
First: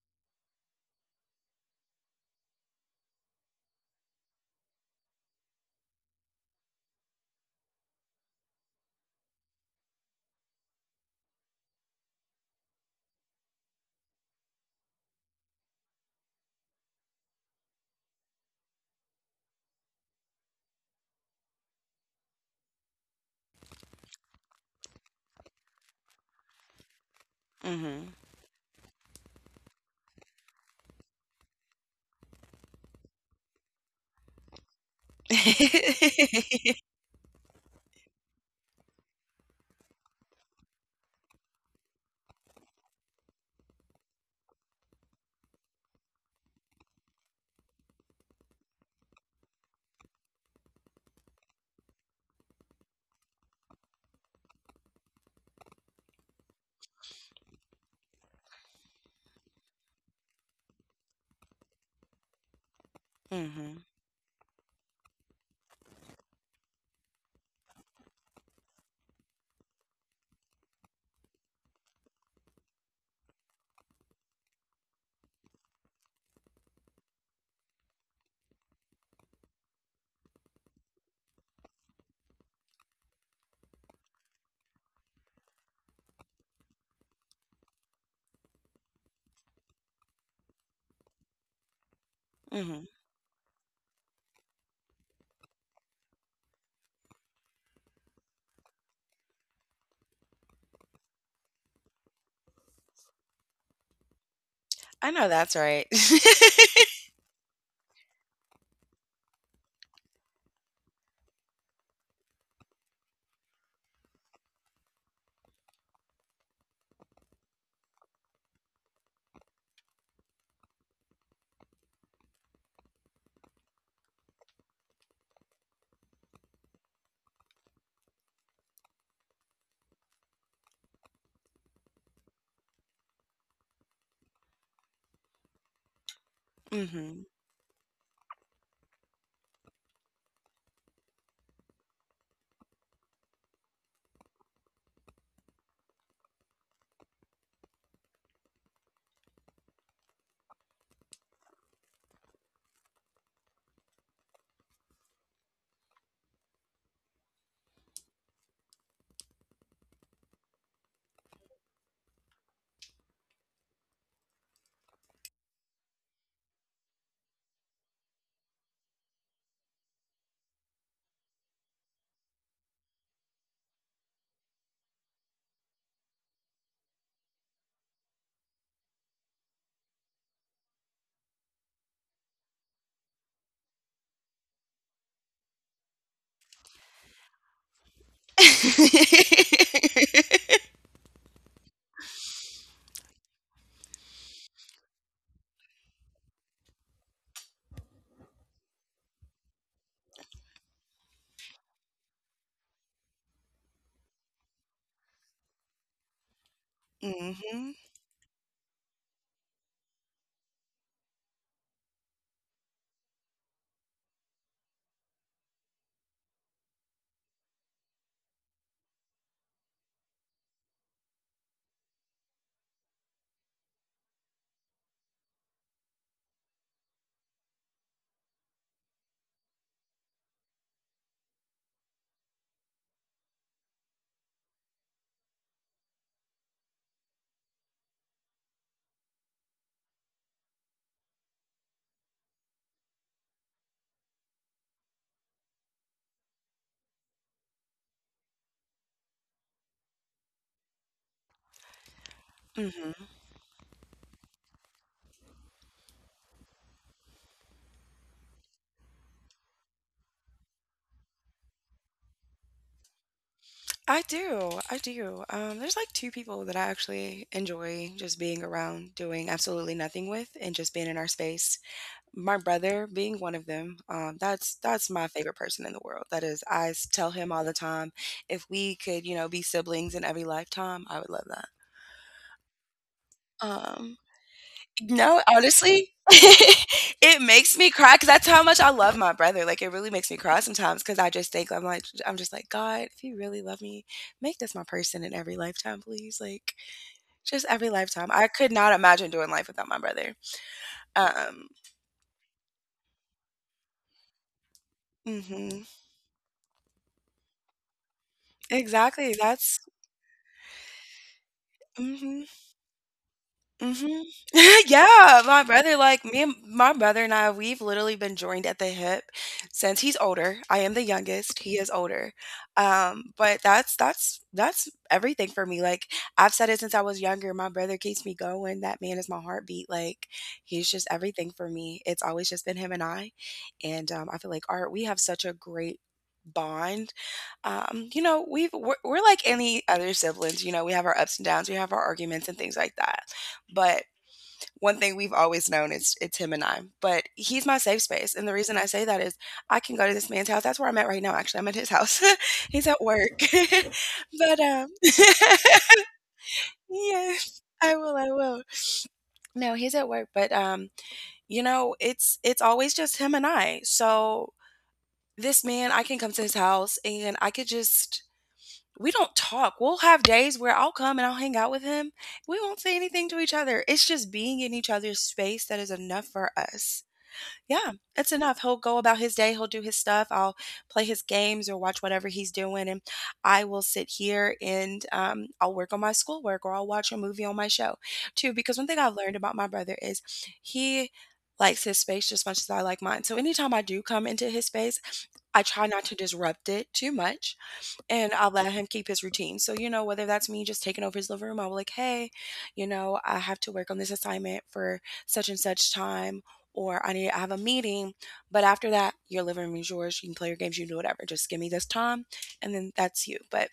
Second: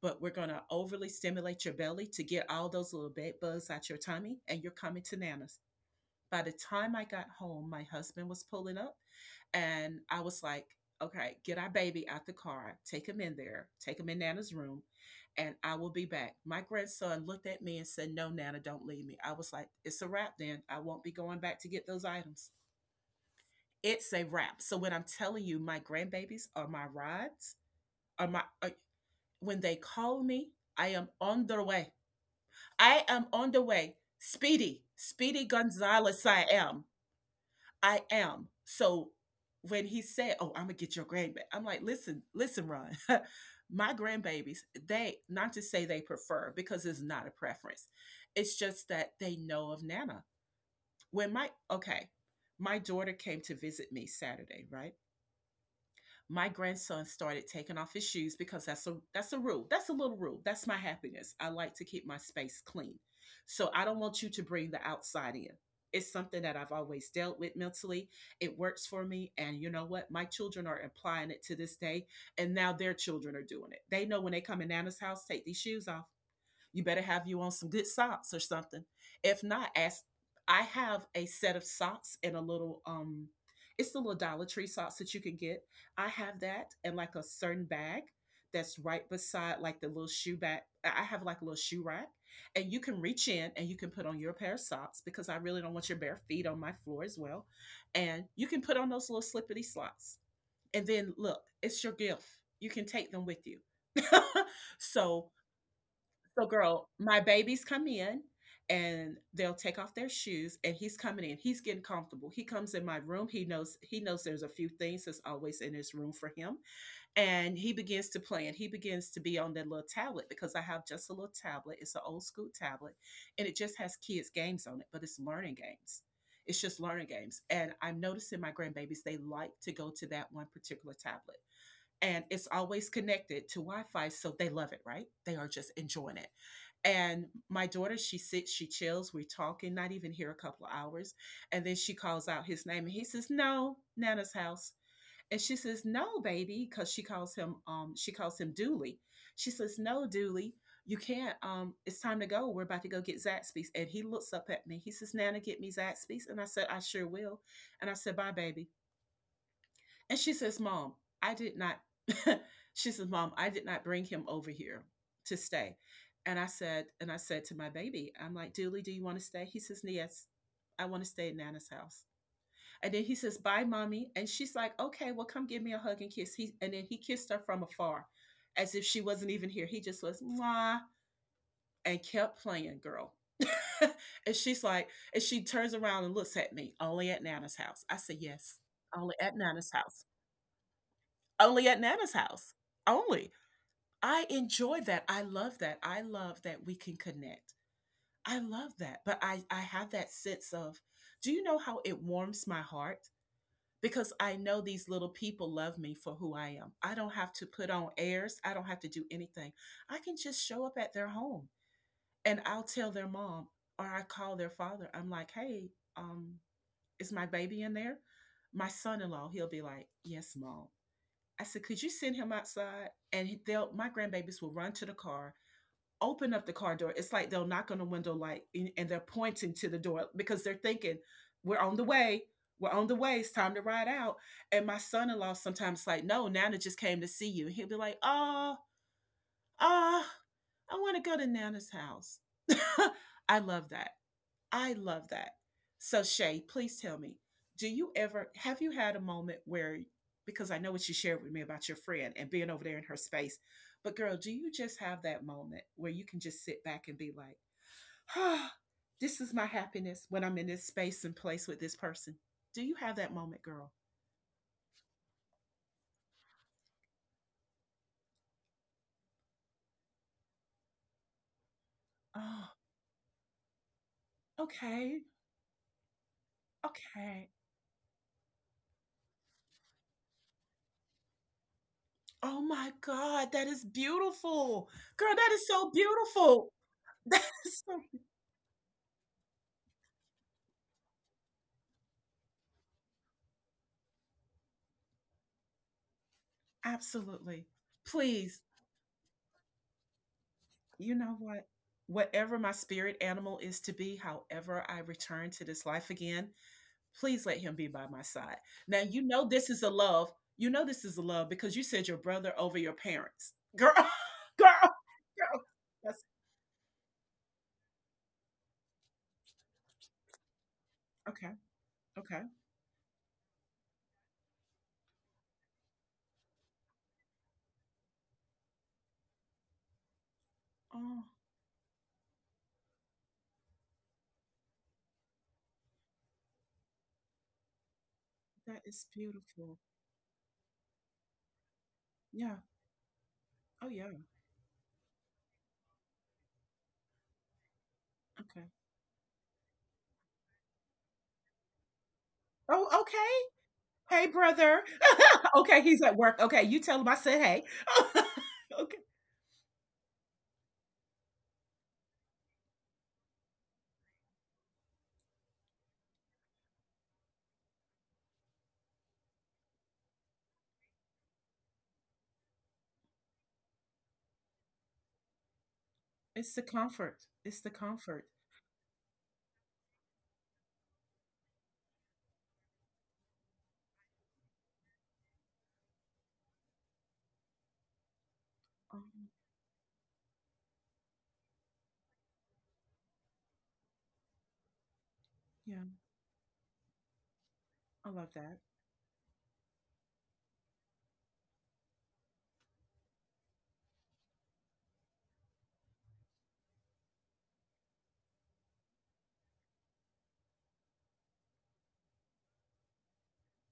S1: but we're going to overly stimulate your belly to get all those little bed bugs out your tummy, and you're coming to Nana's. By the time I got home, my husband was pulling up, and I was like, okay, get our baby out the car, take him in there, take him in Nana's room, and I will be back. My grandson looked at me and said, no, Nana, don't leave me. I was like, it's a wrap then. I won't be going back to get those items, it's a wrap. So when I'm telling you, my grandbabies are my rides.
S2: Mhm.
S1: Are my are, when they call me, I am on the way. I am on the way. Speedy, Speedy Gonzalez. I am. I am. So when he said, "Oh, I'm gonna get your grandbaby," I'm like, "Listen, listen, Ron." My grandbabies, they not to say they prefer because it's not a preference. It's just that they know of Nana. When my okay, my daughter came to visit me Saturday, right? My grandson started taking off his shoes because that's a that's a rule. That's a little rule. That's my happiness. I like to keep my space clean. So I
S2: Mhm.
S1: don't want you to bring the outside in. It's something that I've always dealt with mentally. It works for me. And you know what? My children are applying it to this day. And now their children are doing it. They know when they come in Nana's house, take these shoes off. You better have you on some good socks or something. If not, ask. I have a set of socks and a little um, it's the little Dollar Tree socks that you can get. I have that and like a certain bag that's right beside like the little shoe bag. I have like a little shoe rack, and you
S2: Mhm.
S1: can reach in and you can put on your pair of socks because I really don't want your bare feet on my floor as well. And you can put on those little slippity slots. And then look, it's your gift. You can take them with you.
S2: I know
S1: so
S2: that's right.
S1: so, girl, my babies come in and they'll take off their shoes and he's coming in. He's getting comfortable. He comes in my room. He knows he knows there's a few things that's always in his room for him. And he begins to play and he begins to be on that little tablet because I have just a little tablet. It's an old school tablet and it just has kids games on it, but it's learning games. It's just learning games. And I'm noticing my grandbabies, they like to go to that one particular tablet and it's always connected to Wi-Fi, so they love it, right? They are just enjoying it.
S2: Mhm.
S1: And my daughter, she sits, she chills, we're talking, not even here a couple of hours, and then she calls out his name, and he says, "No, Nana's house." And she says, "No, baby," because she calls him, um, she calls him Dooley. She says, "No, Dooley, you can't. Um, it's time to go. We're about to go get Zaxby's." And he looks up at me. He says, "Nana, get me Zaxby's," and I said, "I sure will." And I said, "Bye, baby." And she says, Mom, I did not, she says, Mom, I did not bring him over here to stay. And I said, and I said to my baby, I'm like, Dooley, do you want to stay? He says, yes, I want to stay at Nana's house. And then he says, bye, mommy. And she's like, okay, well, come give me a hug and kiss. He and then he kissed her from afar, as if she wasn't even here. He just was mwah and kept playing, girl. and she's like, and she turns around and looks at me, only at Nana's house. I said, yes, only at Nana's house. Only at Nana's house. Only. I enjoy that. I love that. I love that we can connect. I love that. But I, I have that sense of, do you know how it warms my heart? Because I know these little people love me for who I am. I don't have to put
S2: Mhm.
S1: on airs. I don't have to do anything. I can just show up at their home and I'll tell their mom or I call their father. I'm like, hey, um, is my baby in there? My son in law, he'll be like, yes, mom. I said, could you send him outside? And they'll my grandbabies will run to the car, open up the car door. It's like they'll knock on the window like and they're pointing to the door because they're thinking, we're on the way. We're on the way. It's time to ride out. And my son-in-law sometimes like, no, Nana just came to see you. He'll be like, oh, oh, I want to go to Nana's house. I love that. I love that. So Shay, please tell me, do you ever have you had a moment where because I know what you shared with me about your friend and being over there in
S2: Mhm.
S1: her space, but girl, do you just have that moment where you can just sit back and be like, "Ah, this is my happiness when I'm in this space and place with this person." Do you have that moment, girl?
S2: I do, I do. Um, there's like two people that I actually enjoy just being around, doing absolutely nothing with, and just being in our space. My
S1: Oh,
S2: brother being one of them. Um, that's that's
S1: okay.
S2: my favorite person in the world. That is, I s- tell
S1: Okay.
S2: him all the time, if we could, you know, be siblings in every lifetime, I would love that.
S1: Oh my God, that is
S2: Um
S1: beautiful. Girl,
S2: No,
S1: that is so
S2: honestly,
S1: beautiful.
S2: it
S1: That
S2: makes
S1: is
S2: me
S1: so
S2: cry because that's how much I love my brother, like, it really makes me cry sometimes because I just think, I'm like I'm just like, "God, if you really love me, make this my person in every lifetime, please," like, just
S1: absolutely.
S2: every lifetime. I
S1: Please.
S2: could not imagine doing life without my brother.
S1: You know what?
S2: Um
S1: Whatever my spirit animal is to be, however I return to
S2: Mhm.
S1: this life again, please let him be by my side. Now, you
S2: Exactly,
S1: know this
S2: that's
S1: is a love. You know this is a love because you said your
S2: Mhm.
S1: brother over your parents. Girl,
S2: Mhm.
S1: girl,
S2: Yeah,
S1: girl.
S2: my brother, like
S1: That's
S2: me and my brother and I, we've literally been joined at the hip since he's older. I am the
S1: okay.
S2: youngest, he is older.
S1: Okay.
S2: Um, but that's that's that's everything for me. Like I've said it since I was younger. My brother keeps me going. That man is my heartbeat. Like he's just
S1: Oh,
S2: everything for me. It's always just been him and I. And um, I feel like art, we have such a great bond. um you know we've
S1: that
S2: we're,
S1: is
S2: we're like
S1: beautiful.
S2: any other siblings. You know we have our ups and downs, we have our arguments
S1: Yeah.
S2: and things like that,
S1: Oh,
S2: but
S1: yeah.
S2: one thing we've always known is it's him and I. But he's my safe space. And the
S1: Okay.
S2: reason I say that is I can go to this man's house. That's where I'm at right now, actually. I'm at his house. He's
S1: Oh,
S2: at
S1: okay.
S2: work.
S1: Hey,
S2: But
S1: brother.
S2: um
S1: okay. He's at work. Okay. You tell him I said
S2: yes,
S1: hey.
S2: I will, I will.
S1: okay.
S2: No, he's at work, but, um, you know, it's it's always just him and I. So this man, I can come to his house and I could just we don't talk. We'll have days where I'll come and I'll hang out with him. We won't say anything to each other. It's just being in each other's space that is enough for
S1: It's the
S2: us.
S1: comfort. It's the
S2: Yeah,
S1: comfort.
S2: it's enough. He'll go about his day, he'll do his stuff. I'll play his games or watch whatever he's doing, and I will sit here and um, I'll work on my schoolwork or I'll watch a movie on my show too. Because one thing I've
S1: Um,
S2: learned about my brother is he likes his space just as much as I like mine. So anytime I do come into his space, I
S1: yeah,
S2: try not to disrupt it too much
S1: I love
S2: and I'll
S1: that.
S2: let him keep his routine. So, you know, whether that's me just taking over his living room, I'll be like, hey, you know, I have to work on this assignment for such and such time, or I need to have a meeting. But after that, your living room is yours. You can play your games, you can do whatever. Just give me this time, and then that's you. But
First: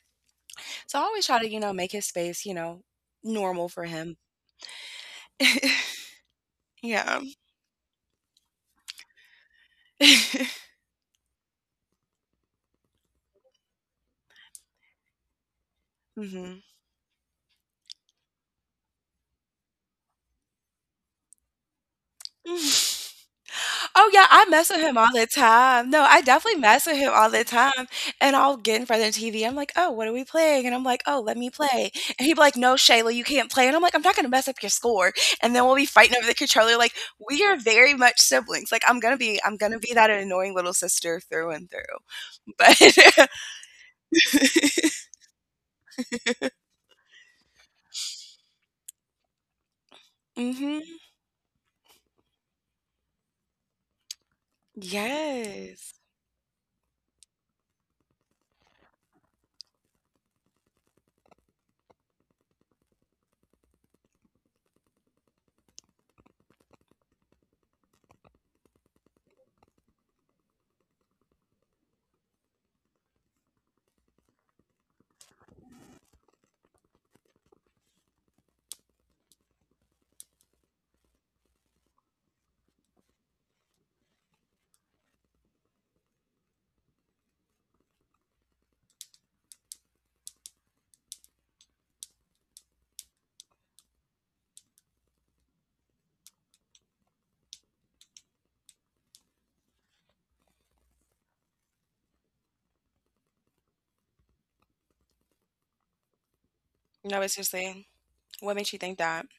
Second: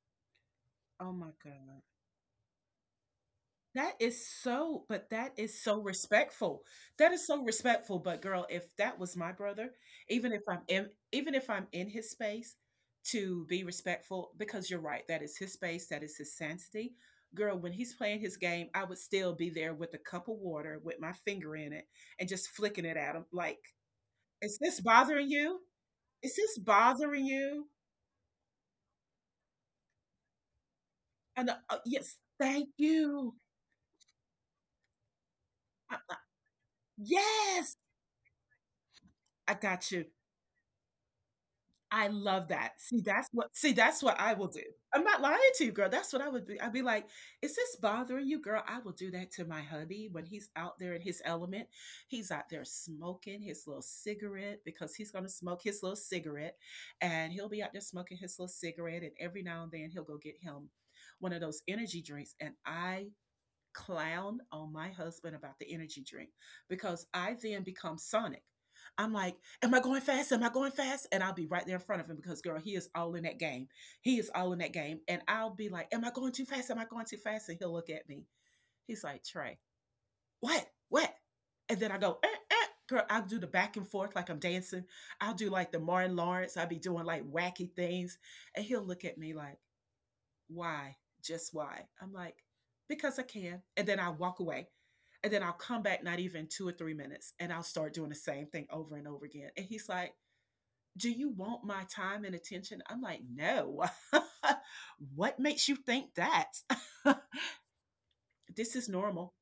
S2: so I
S1: Oh
S2: always
S1: my
S2: try to, you know,
S1: god.
S2: make his space, you know, normal for
S1: That
S2: him.
S1: is so but that is so respectful. That
S2: Yeah.
S1: is so respectful, but girl, if that was my brother, even if I'm in even if I'm in his space to be respectful because you're right, that is his space, that is his
S2: Hmm.
S1: sanctity. Girl, when he's playing his game, I would still be there with a cup of water with my finger in it and just flicking it at him like,
S2: Oh, yeah, I
S1: "Is
S2: mess with
S1: this
S2: him all the
S1: bothering you?
S2: time. No, I
S1: Is this
S2: definitely mess with him
S1: bothering
S2: all the
S1: you?"
S2: time, and I'll get in front of the T V, I'm like, "Oh, what are we playing?" And I'm like, "Oh, let me
S1: And uh, uh,
S2: play."
S1: yes,
S2: And he'd be like,
S1: thank
S2: "No, Shayla, you
S1: you.
S2: can't play." And I'm like, "I'm not gonna mess up your score." And then we'll be
S1: I- I-
S2: fighting over the controller, like, we are
S1: yes,
S2: very much siblings, like, I'm gonna be
S1: I
S2: I'm gonna
S1: got
S2: be
S1: you.
S2: that annoying little sister through and through.
S1: I love that. See,
S2: But.
S1: that's what see, that's what I will do. I'm not lying to you, girl. That's what I would be. I'd be like, is this bothering you, girl? I will do that to my hubby when he's out
S2: Mhm.
S1: there in his element. He's out there smoking his little cigarette because he's gonna smoke his
S2: Yes.
S1: little cigarette. And he'll be out there smoking his little cigarette. And every now and then he'll go get him one of those energy drinks. And I clown on my husband about the energy drink because I then become Sonic. I'm like, am I going fast? Am I going fast? And I'll be right there in front of him because, girl, he is all in that game. He is all in that game. And I'll be like, am I going too fast? Am I going too fast? And he'll look at me. He's like, Trey, what? What? And then I go, eh, eh. Girl, I'll do the back and forth like I'm dancing. I'll do like the Martin Lawrence. I'll be doing like wacky things. And he'll look at me like, why? Just why? I'm like, because I can. And then I walk away. And then I'll come back not even two or three minutes and I'll start doing the same thing over and over again. And he's like, do you want my time and attention? I'm like, no. What makes you think that?
S2: No, it's just what makes
S1: This
S2: you
S1: is
S2: think that?
S1: normal.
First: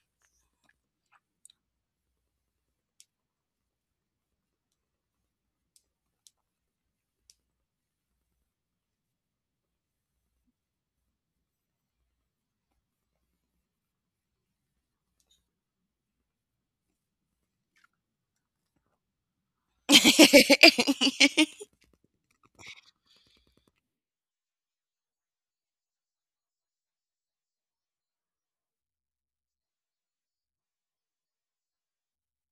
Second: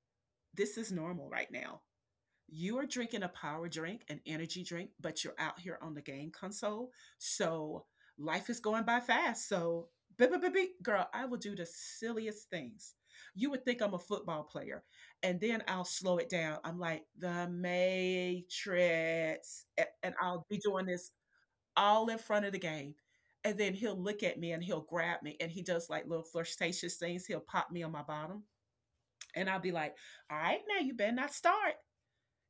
S1: This is normal right now. You are drinking a power drink, an energy drink, but you're out here on the game console. So life is going by fast. So, beep, beep, beep, beep. Girl, I will do the silliest things. You would think I'm a football player. And then I'll slow it down. I'm like, the Matrix. a- And I'll be doing this all in front of the game. And then he'll look at me and he'll grab me. And he does like little flirtatious things. He'll pop me on my bottom. And I'll be like, all right, now you better not start.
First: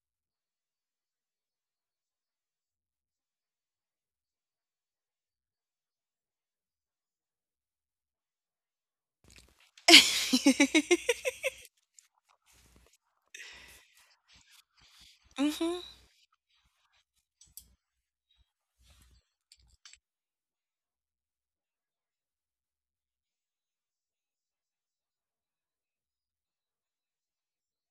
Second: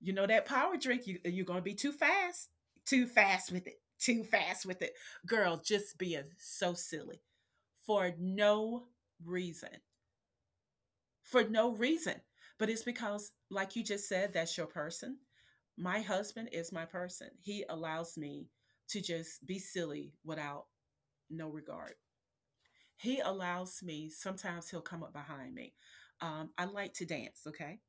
S1: You know that power drink, you you're gonna be too fast, too fast with it, too fast with it. Girl, just being so silly for no reason. For no reason. But it's because, like you just said, that's your person.
S2: Mhm.
S1: My husband is my person. He allows me to just be silly without no regard. He allows me, sometimes he'll come up behind me. Um, I like to dance, okay?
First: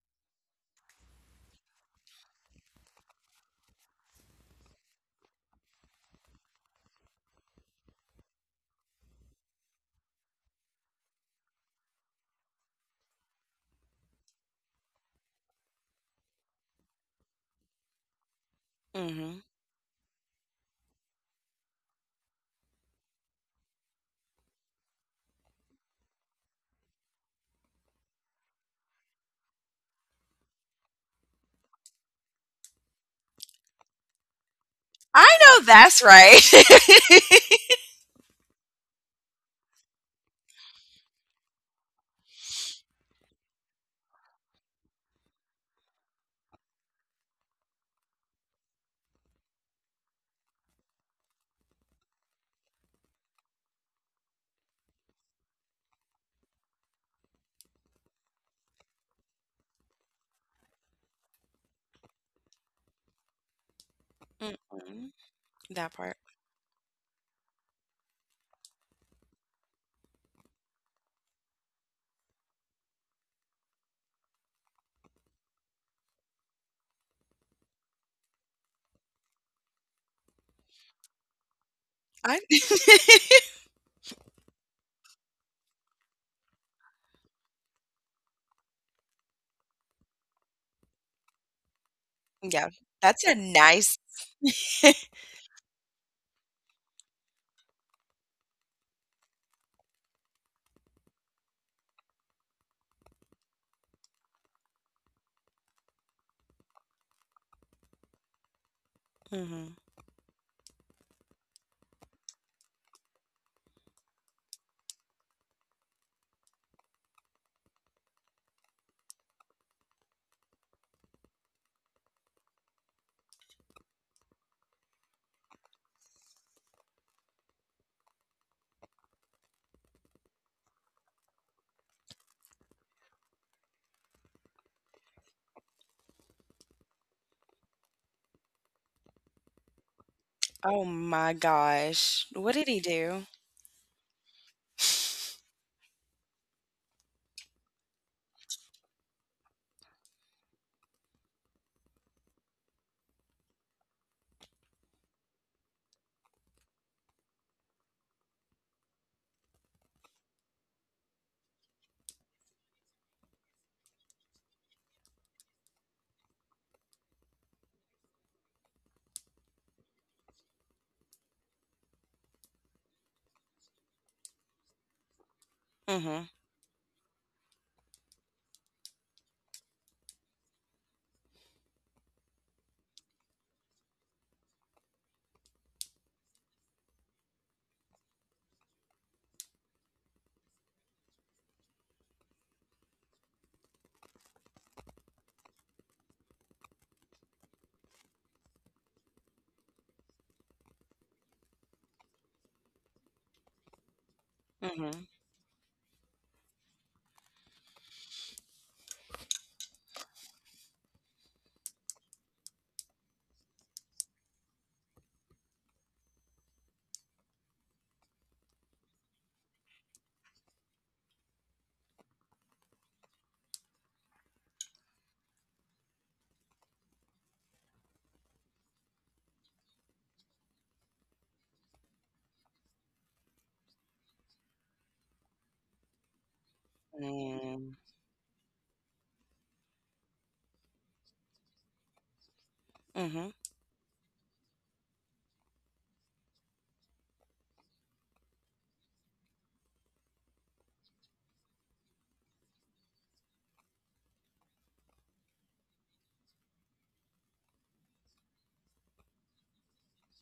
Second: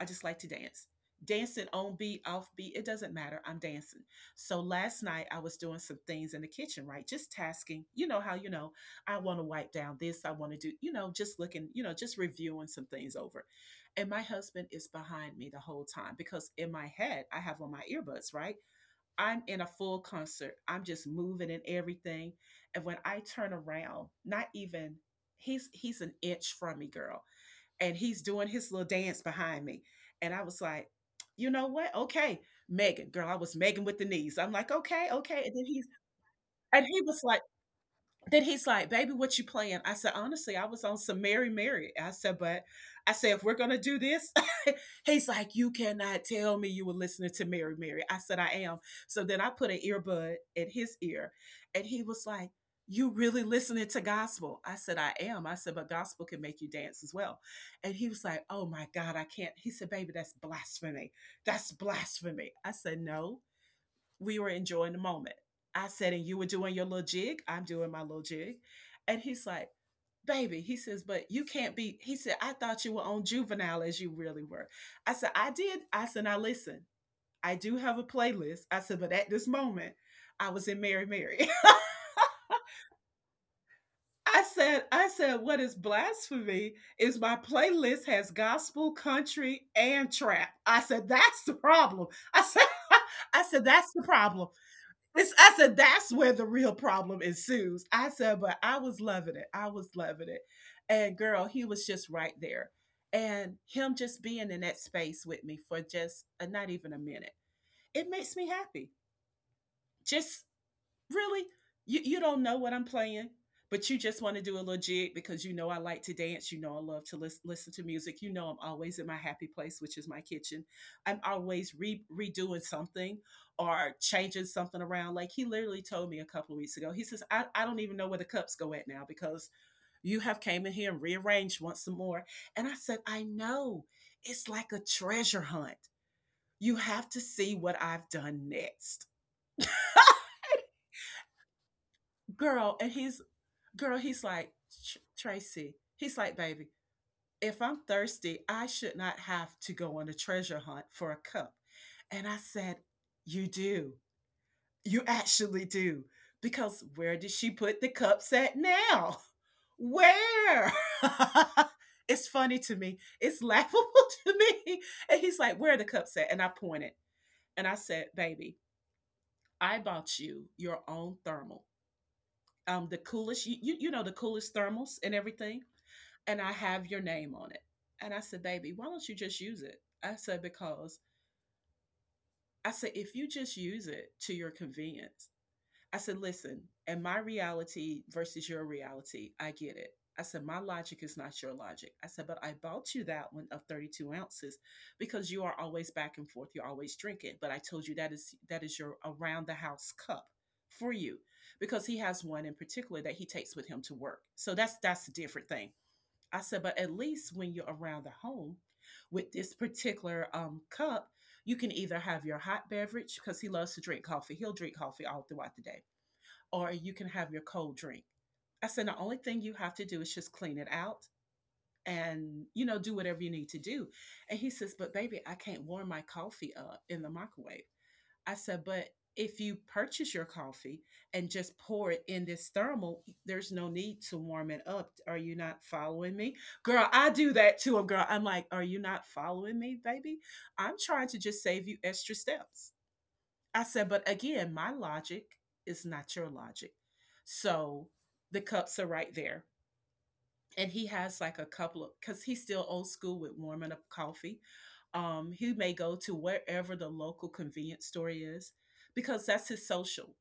S1: I just like to dance. Dancing on beat, off beat, it doesn't matter. I'm dancing. So last night I was doing some things in the kitchen, right? Just tasking. You know how, you know, I want to wipe down this, I want to do, you know, just looking, you know, just reviewing some things over. And my husband is behind me the whole time because in my head I have on my earbuds, right?
S2: Mhm.
S1: I'm in a full concert. I'm just moving and everything. And when I turn around, not even he's he's an inch from me, girl, and he's doing his little dance behind me. And I was like, you know what? Okay, Megan, girl, I was Megan with the knees. I'm like, okay,
S2: I
S1: okay. And then
S2: know
S1: he's
S2: that's right.
S1: and he was like, then he's like, baby, what you playing? I said, honestly, I was on some Mary Mary. I said, but I said, if we're gonna do this, he's like, you cannot tell me you were listening to Mary Mary. I said, I am. So then I put an earbud in his ear, and he was like, you really listening to gospel? I said, I am. I said, but gospel can make you dance as well. And he was like, oh my God, I can't. He said, baby, that's blasphemy. That's blasphemy. I said, no, we were enjoying the
S2: Mm-mm,
S1: moment. I
S2: that
S1: said,
S2: part.
S1: and you were doing your little jig. I'm doing my little jig. And he's like, baby, he says, but you can't be. He said, I thought you were on juvenile as you really were. I said, I did. I said, now listen, I do have a playlist. I said, but at this moment, I was in Mary Mary.
S2: I.
S1: I said, I said, what is blasphemy is my playlist has gospel, country, and trap. I said, that's the problem. I said,
S2: Yeah, that's a
S1: I said, that's
S2: nice.
S1: the problem. It's, I said, that's where the real problem ensues. I said, but I was loving it. I was loving it. And girl, he was just right there. And him just being in that space with me for just uh, not even a minute, it makes me happy.
S2: Mhm.
S1: Just really? You you don't know what I'm playing, but you just want to do a little jig because you know I like to dance. You know I love to lis- listen to music. You know I'm always in my happy place, which is my kitchen. I'm always re- redoing something or changing something around. Like he literally told me a couple of weeks ago. He says I, I don't even know where the cups go at now because you have came in here and rearranged once some more. And I said I know. It's like a treasure hunt. You have to see what I've done next.
S2: Oh my gosh. What did
S1: Girl,
S2: he
S1: and he's
S2: do?
S1: girl, he's like, "Tr- Tracy," he's like, "baby, if I'm thirsty, I should not have to go on a treasure hunt for a cup." And I said, you do. You actually do. Because where did she put the cups at now? Where? It's funny to me. It's laughable to me. And he's like, where are the cups at? And I pointed and I said, baby, I bought you your own thermal. Um, the coolest, you, you, you know, the coolest thermals and everything,
S2: Mm.
S1: and I have your name on it. And I said, baby, why don't you just use it? I said, because I said, if you just use it to your convenience, I said, listen, and my reality versus your reality, I get it. I said, my logic is not your logic. I said, but I bought you that one of 32 ounces because you are always back and forth. You're always drinking. But I told you that is that is your around the house cup for you, because he has one in particular that he takes with him to work. So that's
S2: Mhm. Mm.
S1: that's a different thing. I said, but at least when you're around the home with this particular um, cup, you can either have your hot beverage, because he loves to drink coffee. He'll drink coffee all throughout the day, or you can have your cold drink. I said, the only thing you have to do is just clean it out and, you know, do whatever you need to do. And he says, but baby, I can't warm my coffee up in the microwave. I said, but if you purchase your coffee and just pour it in this thermal, there's no need to warm it up. Are you not following me? Girl, I do
S2: Mhm.
S1: that
S2: Mm.
S1: too. And girl, I'm like, are you not following me, baby? I'm trying to just save you extra steps.
S2: Mhm.
S1: I said, but again, my logic is not your logic. So the cups are right there, and he has like a couple of, because he's still old school with warming up coffee. Um, he may go to wherever the local convenience store is, because that's his social.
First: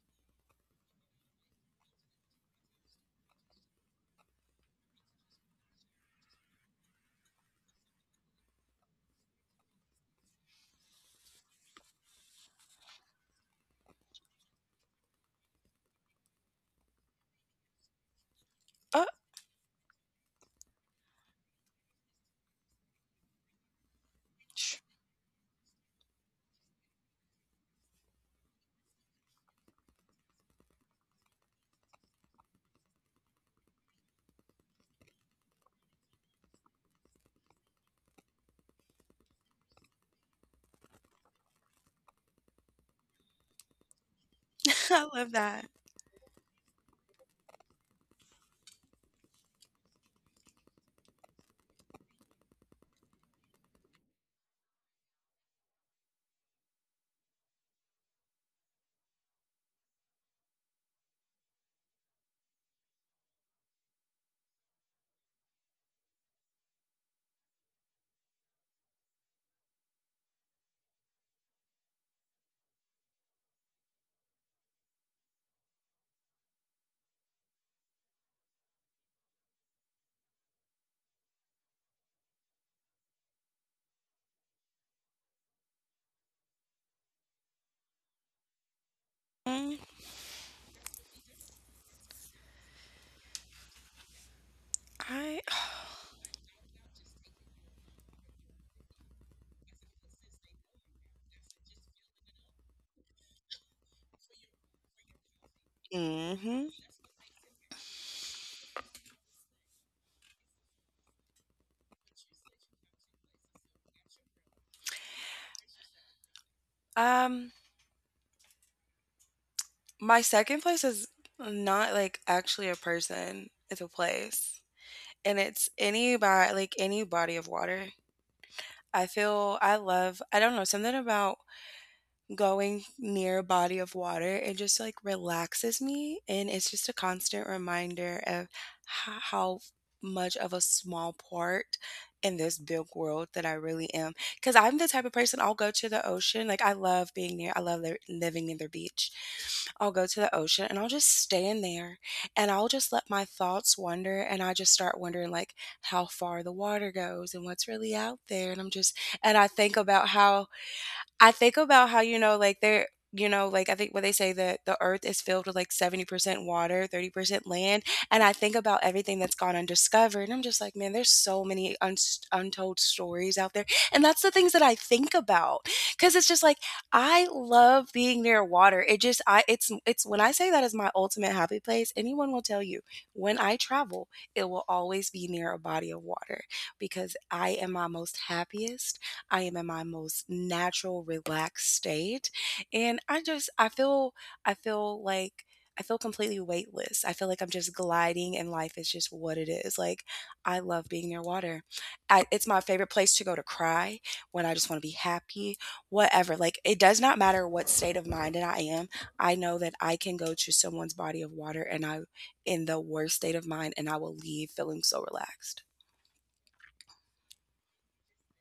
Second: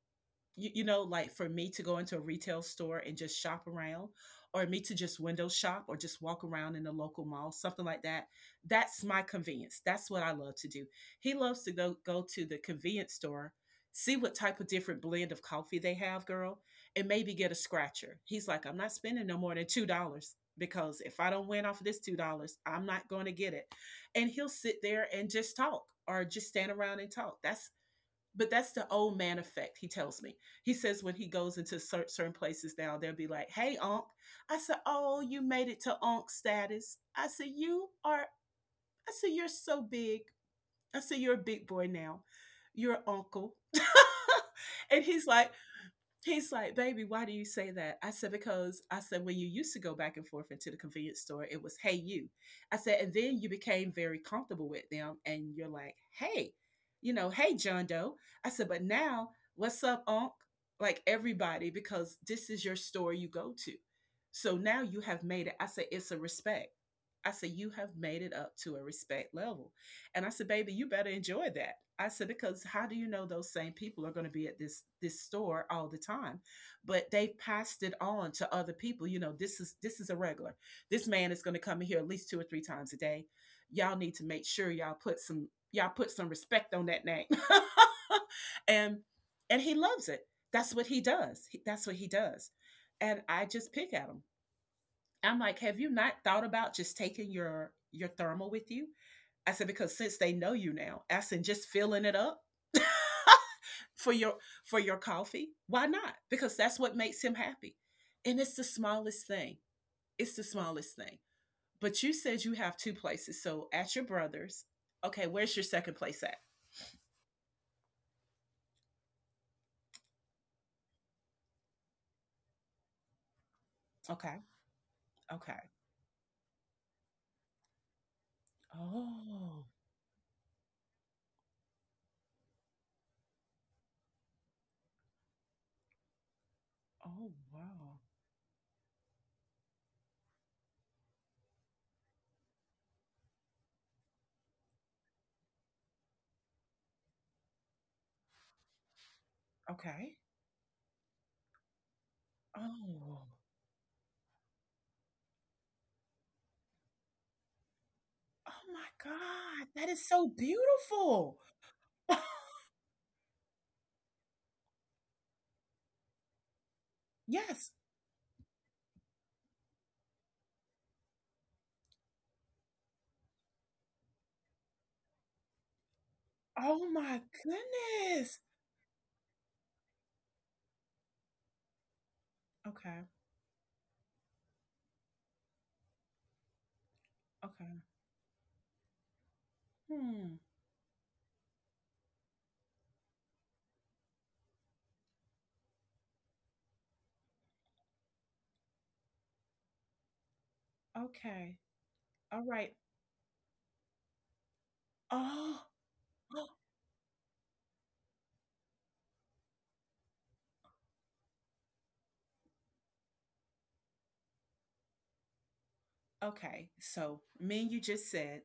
S1: you, you know, Like for me to go into a retail store and just shop around, or me to just window shop or just walk around in the local mall, something like that. That's my convenience. That's what I love to do. He loves to go go to the convenience store, see what type of different blend of coffee they have, girl, and maybe get a scratcher. He's like, I'm not
S2: Oh,
S1: spending no more than two dollars, because if I don't win off of this two dollars, I'm not going to get it. And he'll sit there and just talk or just stand around and talk. That's but that's the old man effect, he tells me. He says, when he goes into certain places now, they'll be like, hey, Unc. I said, oh, you made it to Unc status. I said, you are. I said, you're so big. I said, you're a big boy now. You're an uncle. and
S2: I
S1: he's
S2: love
S1: like
S2: that.
S1: He's like, baby, why do you say that? I said, because I said, when you used to go back and forth into the convenience store, it was, hey, you. I said, and then you became very comfortable with them and you're like, hey, you know, hey, John Doe. I said, but now, what's up, Unc? Like everybody, because this is your store you go to. So now you have made it. I said, it's a respect. I said, you have made it up to a respect level. And I said, baby, you better enjoy that. I said, because how do you know those same people are going to be at this this store all the time? But they've passed it on to other people. You know, this is this is a regular. This man is going to come in here at least two or three times a day. Y'all need to make sure y'all put some y'all put some respect on that name. and and he
S2: Mm.
S1: loves it. That's what he does. He- That's what he does. And I just pick at him. I'm
S2: I.
S1: like, have you not thought about just taking your your thermal with you? I said, because since they know you now, I said, just filling it up for your for your coffee. Why not? Because
S2: Mhm.
S1: that's what makes him happy. And it's the smallest thing. It's the smallest thing. But you said you have two places. So at your brother's, okay, where's your second place at?
S2: Um, my second place is not like actually a person. It's a
S1: Okay.
S2: place. And
S1: Okay.
S2: it's any by like any body of water. I feel
S1: Oh.
S2: I love I don't know, something about going near a body of water, it just like relaxes me, and it's just a
S1: Oh
S2: constant
S1: wow.
S2: reminder of h- how much of a small part in this big world that I really am, because I'm the type of person I'll go to the ocean, like, I love being near I love li- living near the beach. I'll go
S1: Okay.
S2: to the ocean and I'll just stay in there, and I'll just let
S1: Oh.
S2: my thoughts wander, and I just start wondering like how far the water goes and what's really out there. And
S1: Oh
S2: I'm
S1: my
S2: just, and I
S1: God.
S2: think
S1: That is
S2: about
S1: so
S2: how I
S1: beautiful.
S2: think about how, you know, like they're you know, like I think, when they say that the earth is filled with like seventy percent water, thirty percent
S1: Yes.
S2: land, and I think about everything that's gone undiscovered. And I'm just like, man, there's so many un- untold stories out there. And that's the things that I think about, cuz it's just like,
S1: Oh my
S2: I love being
S1: goodness.
S2: near water. It just I it's it's when I say that is my ultimate happy place, anyone will tell you,
S1: Okay.
S2: when I travel, it will always be near a body of water, because I am
S1: Okay.
S2: my most happiest I am in my most
S1: Hmm,
S2: natural, relaxed state. And I just I feel I feel like I feel completely weightless. I feel like I'm just gliding and life is just what it is. Like, I love being near
S1: okay.
S2: water. I,
S1: All
S2: it's my
S1: right.
S2: favorite place to go to cry, when I just want to be happy,
S1: Oh,
S2: whatever. Like, it does not matter what state of mind that I am, I know that I can go to someone's body of water, and I, in the worst state of mind, and I will leave feeling so relaxed.
S1: okay. So, me and you just said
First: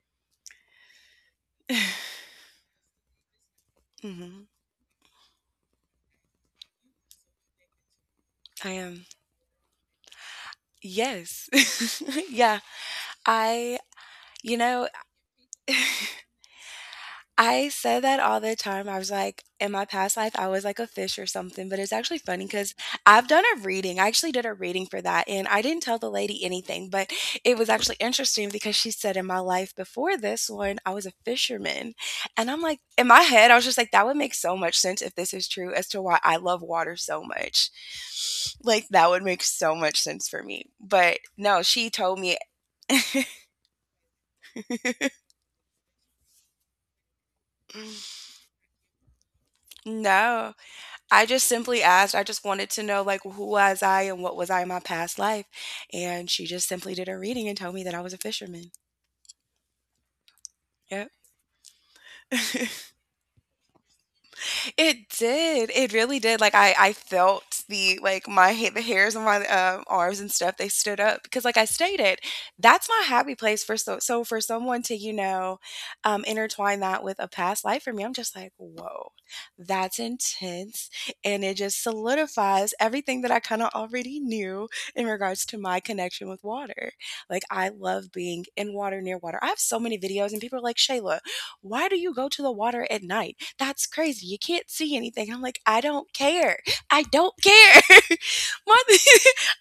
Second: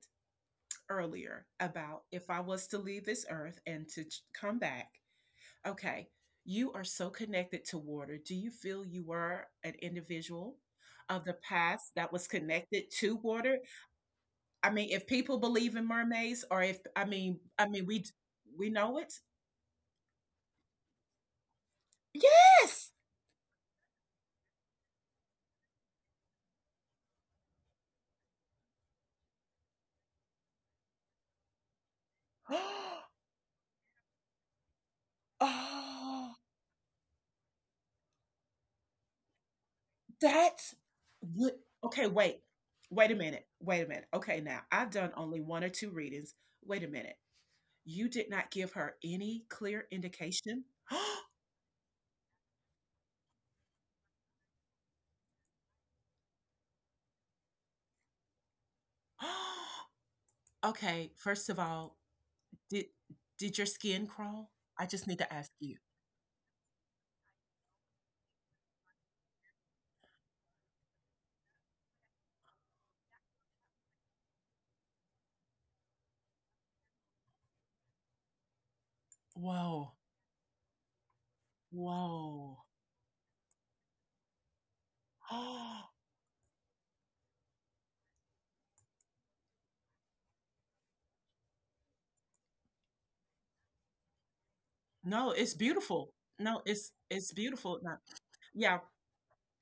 S1: earlier about if I was to leave this earth and to ch-
S2: Hmm.
S1: come back, okay, you are so connected to water. Do you
S2: I
S1: feel you
S2: am.
S1: were an individual of the past
S2: Yes.
S1: that was
S2: Yeah.
S1: connected to water?
S2: I, you
S1: I
S2: know,
S1: mean, if people believe in mermaids, or if I mean, I
S2: I
S1: mean, we
S2: said
S1: d-
S2: that all the
S1: we
S2: time. I
S1: know
S2: was
S1: it.
S2: like, in my past life, I was like a fish or something, but it's actually funny, because
S1: Yes.
S2: I've done a reading. I actually did a reading for that, and I didn't tell the lady anything, but it was actually interesting, because she said, in my life before this one, I was a fisherman. And I'm like, in my head, I was just like, that would make so much sense if this is true, as to why
S1: Oh.
S2: I love water so much. Like, that would make so much sense for me.
S1: That's
S2: But
S1: what
S2: no, she
S1: Okay,
S2: told me,
S1: wait. Wait a minute. Wait a minute. Okay, now I've done only one or two readings. Wait a minute. You did not give her any clear
S2: no.
S1: indication?
S2: I just simply asked, I just wanted to know, like, who was I and what was I in my past life? And she just simply did a reading and told me that I was a fisherman.
S1: Okay,
S2: Yep.
S1: first of all, did did your skin crawl? I just
S2: It
S1: need to ask
S2: did.
S1: you.
S2: It really did. Like, I, I felt the, like, my ha- the hairs on my um, arms and stuff. They stood up because, like I stated, that's my happy place for so. So for someone to, you know, um, intertwine that with a past life for me, I'm just like, whoa,
S1: Whoa.
S2: that's intense, and it just
S1: Whoa.
S2: solidifies everything that I kind of already knew in regards to my connection with water. Like, I love being in water, near water. I have so many videos, and people are like, Shayla, why do you go to the water at night? That's crazy. You can't see
S1: No,
S2: anything. I'm
S1: it's
S2: like, I
S1: beautiful.
S2: don't care.
S1: No, it's
S2: I
S1: it's
S2: don't
S1: beautiful.
S2: care.
S1: No,
S2: My.
S1: yeah,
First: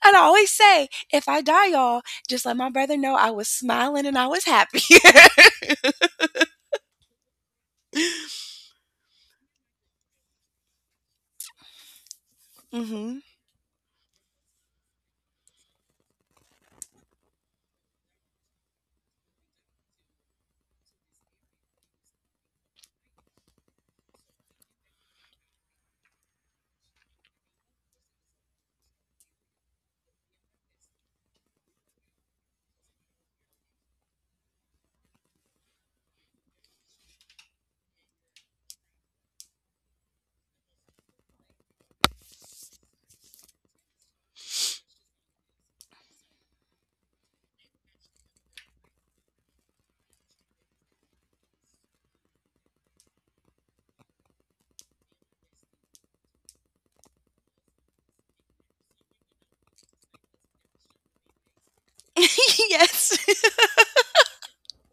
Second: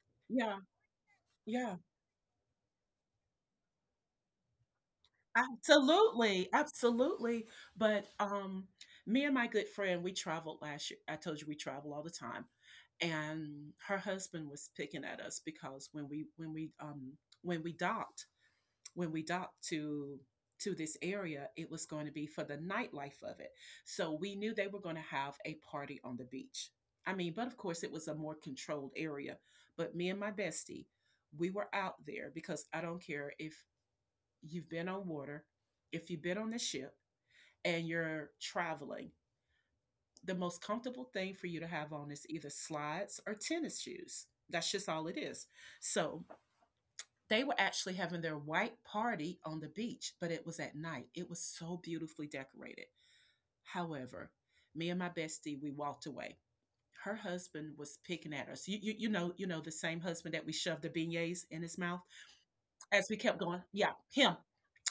S2: I'd always
S1: yeah,
S2: say, if I die,
S1: yeah.
S2: y'all, just let my brother know I was smiling and I was happy.
S1: Absolutely, absolutely. But um, me and my good friend, we traveled last year. I told you we travel all the time,
S2: Mm hmm.
S1: and her husband was picking at us because when we when we um when we docked when we docked to to this area, it was going to be for the nightlife of it. So we knew they were going to have a party on the beach. I mean, but of course, it was a more controlled area. But me and my bestie, we were out there because I don't care if you've been on water, if you've been on the ship and you're traveling, the most comfortable thing for you to have on is either slides or tennis shoes. That's just all it is. So they were actually having their white party on the beach, but it was at night. It was so beautifully decorated. However, me and my bestie, we walked away. Her husband was picking at us. You, you, you know, you know, the same husband that we shoved the beignets in his mouth as we kept
S2: Yes.
S1: going. Yeah, him,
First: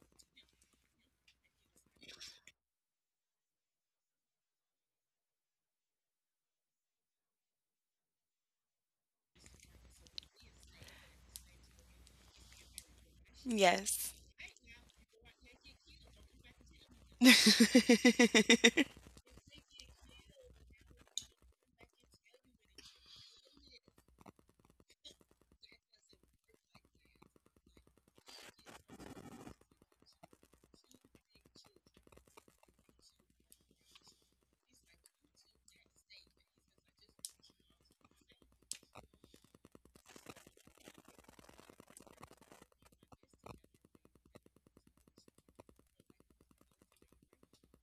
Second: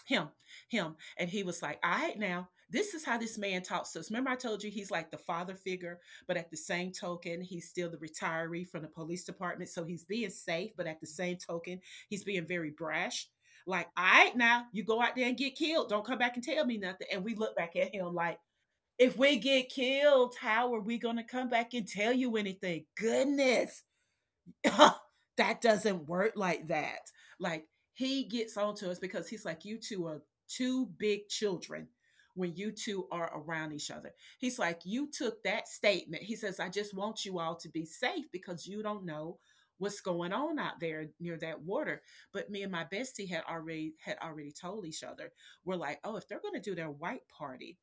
S1: him him And he was like, all right, now this is how this man talks to us. Remember, I told you, he's like the father figure, but at the same token he's still the retiree from the police department. So he's being safe, but at the same token he's being very brash. Like, all
S2: Yes.
S1: right, now you go out there and get killed, don't come back and tell me nothing. And
S2: Mm
S1: we look back at him like, if we get killed, how are we going to come back and tell you anything? Goodness. That doesn't work like that. Like, he gets on to us because he's like, you two are two big children when you two are around each other. He's like, you took that statement. He says, I just want you all to be safe because you don't know what's going on out there near that water. But me and my bestie had already had already told each other, we're like, oh, if they're gonna do their white party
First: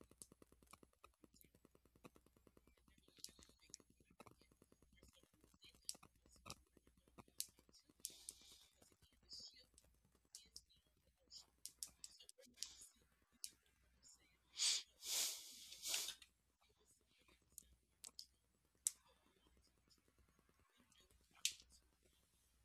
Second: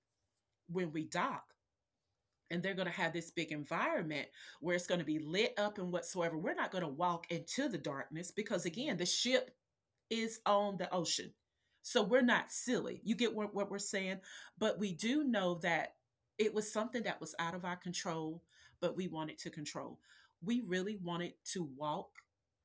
S1: when we dock, and they're going to have this big environment where it's going to be lit up and whatsoever. We're not going to walk into the darkness because, again, the ship is on the ocean. So we're not silly. You get what, what we're saying? But we do know that it was something that was out of our control, but we wanted to control. We really wanted to walk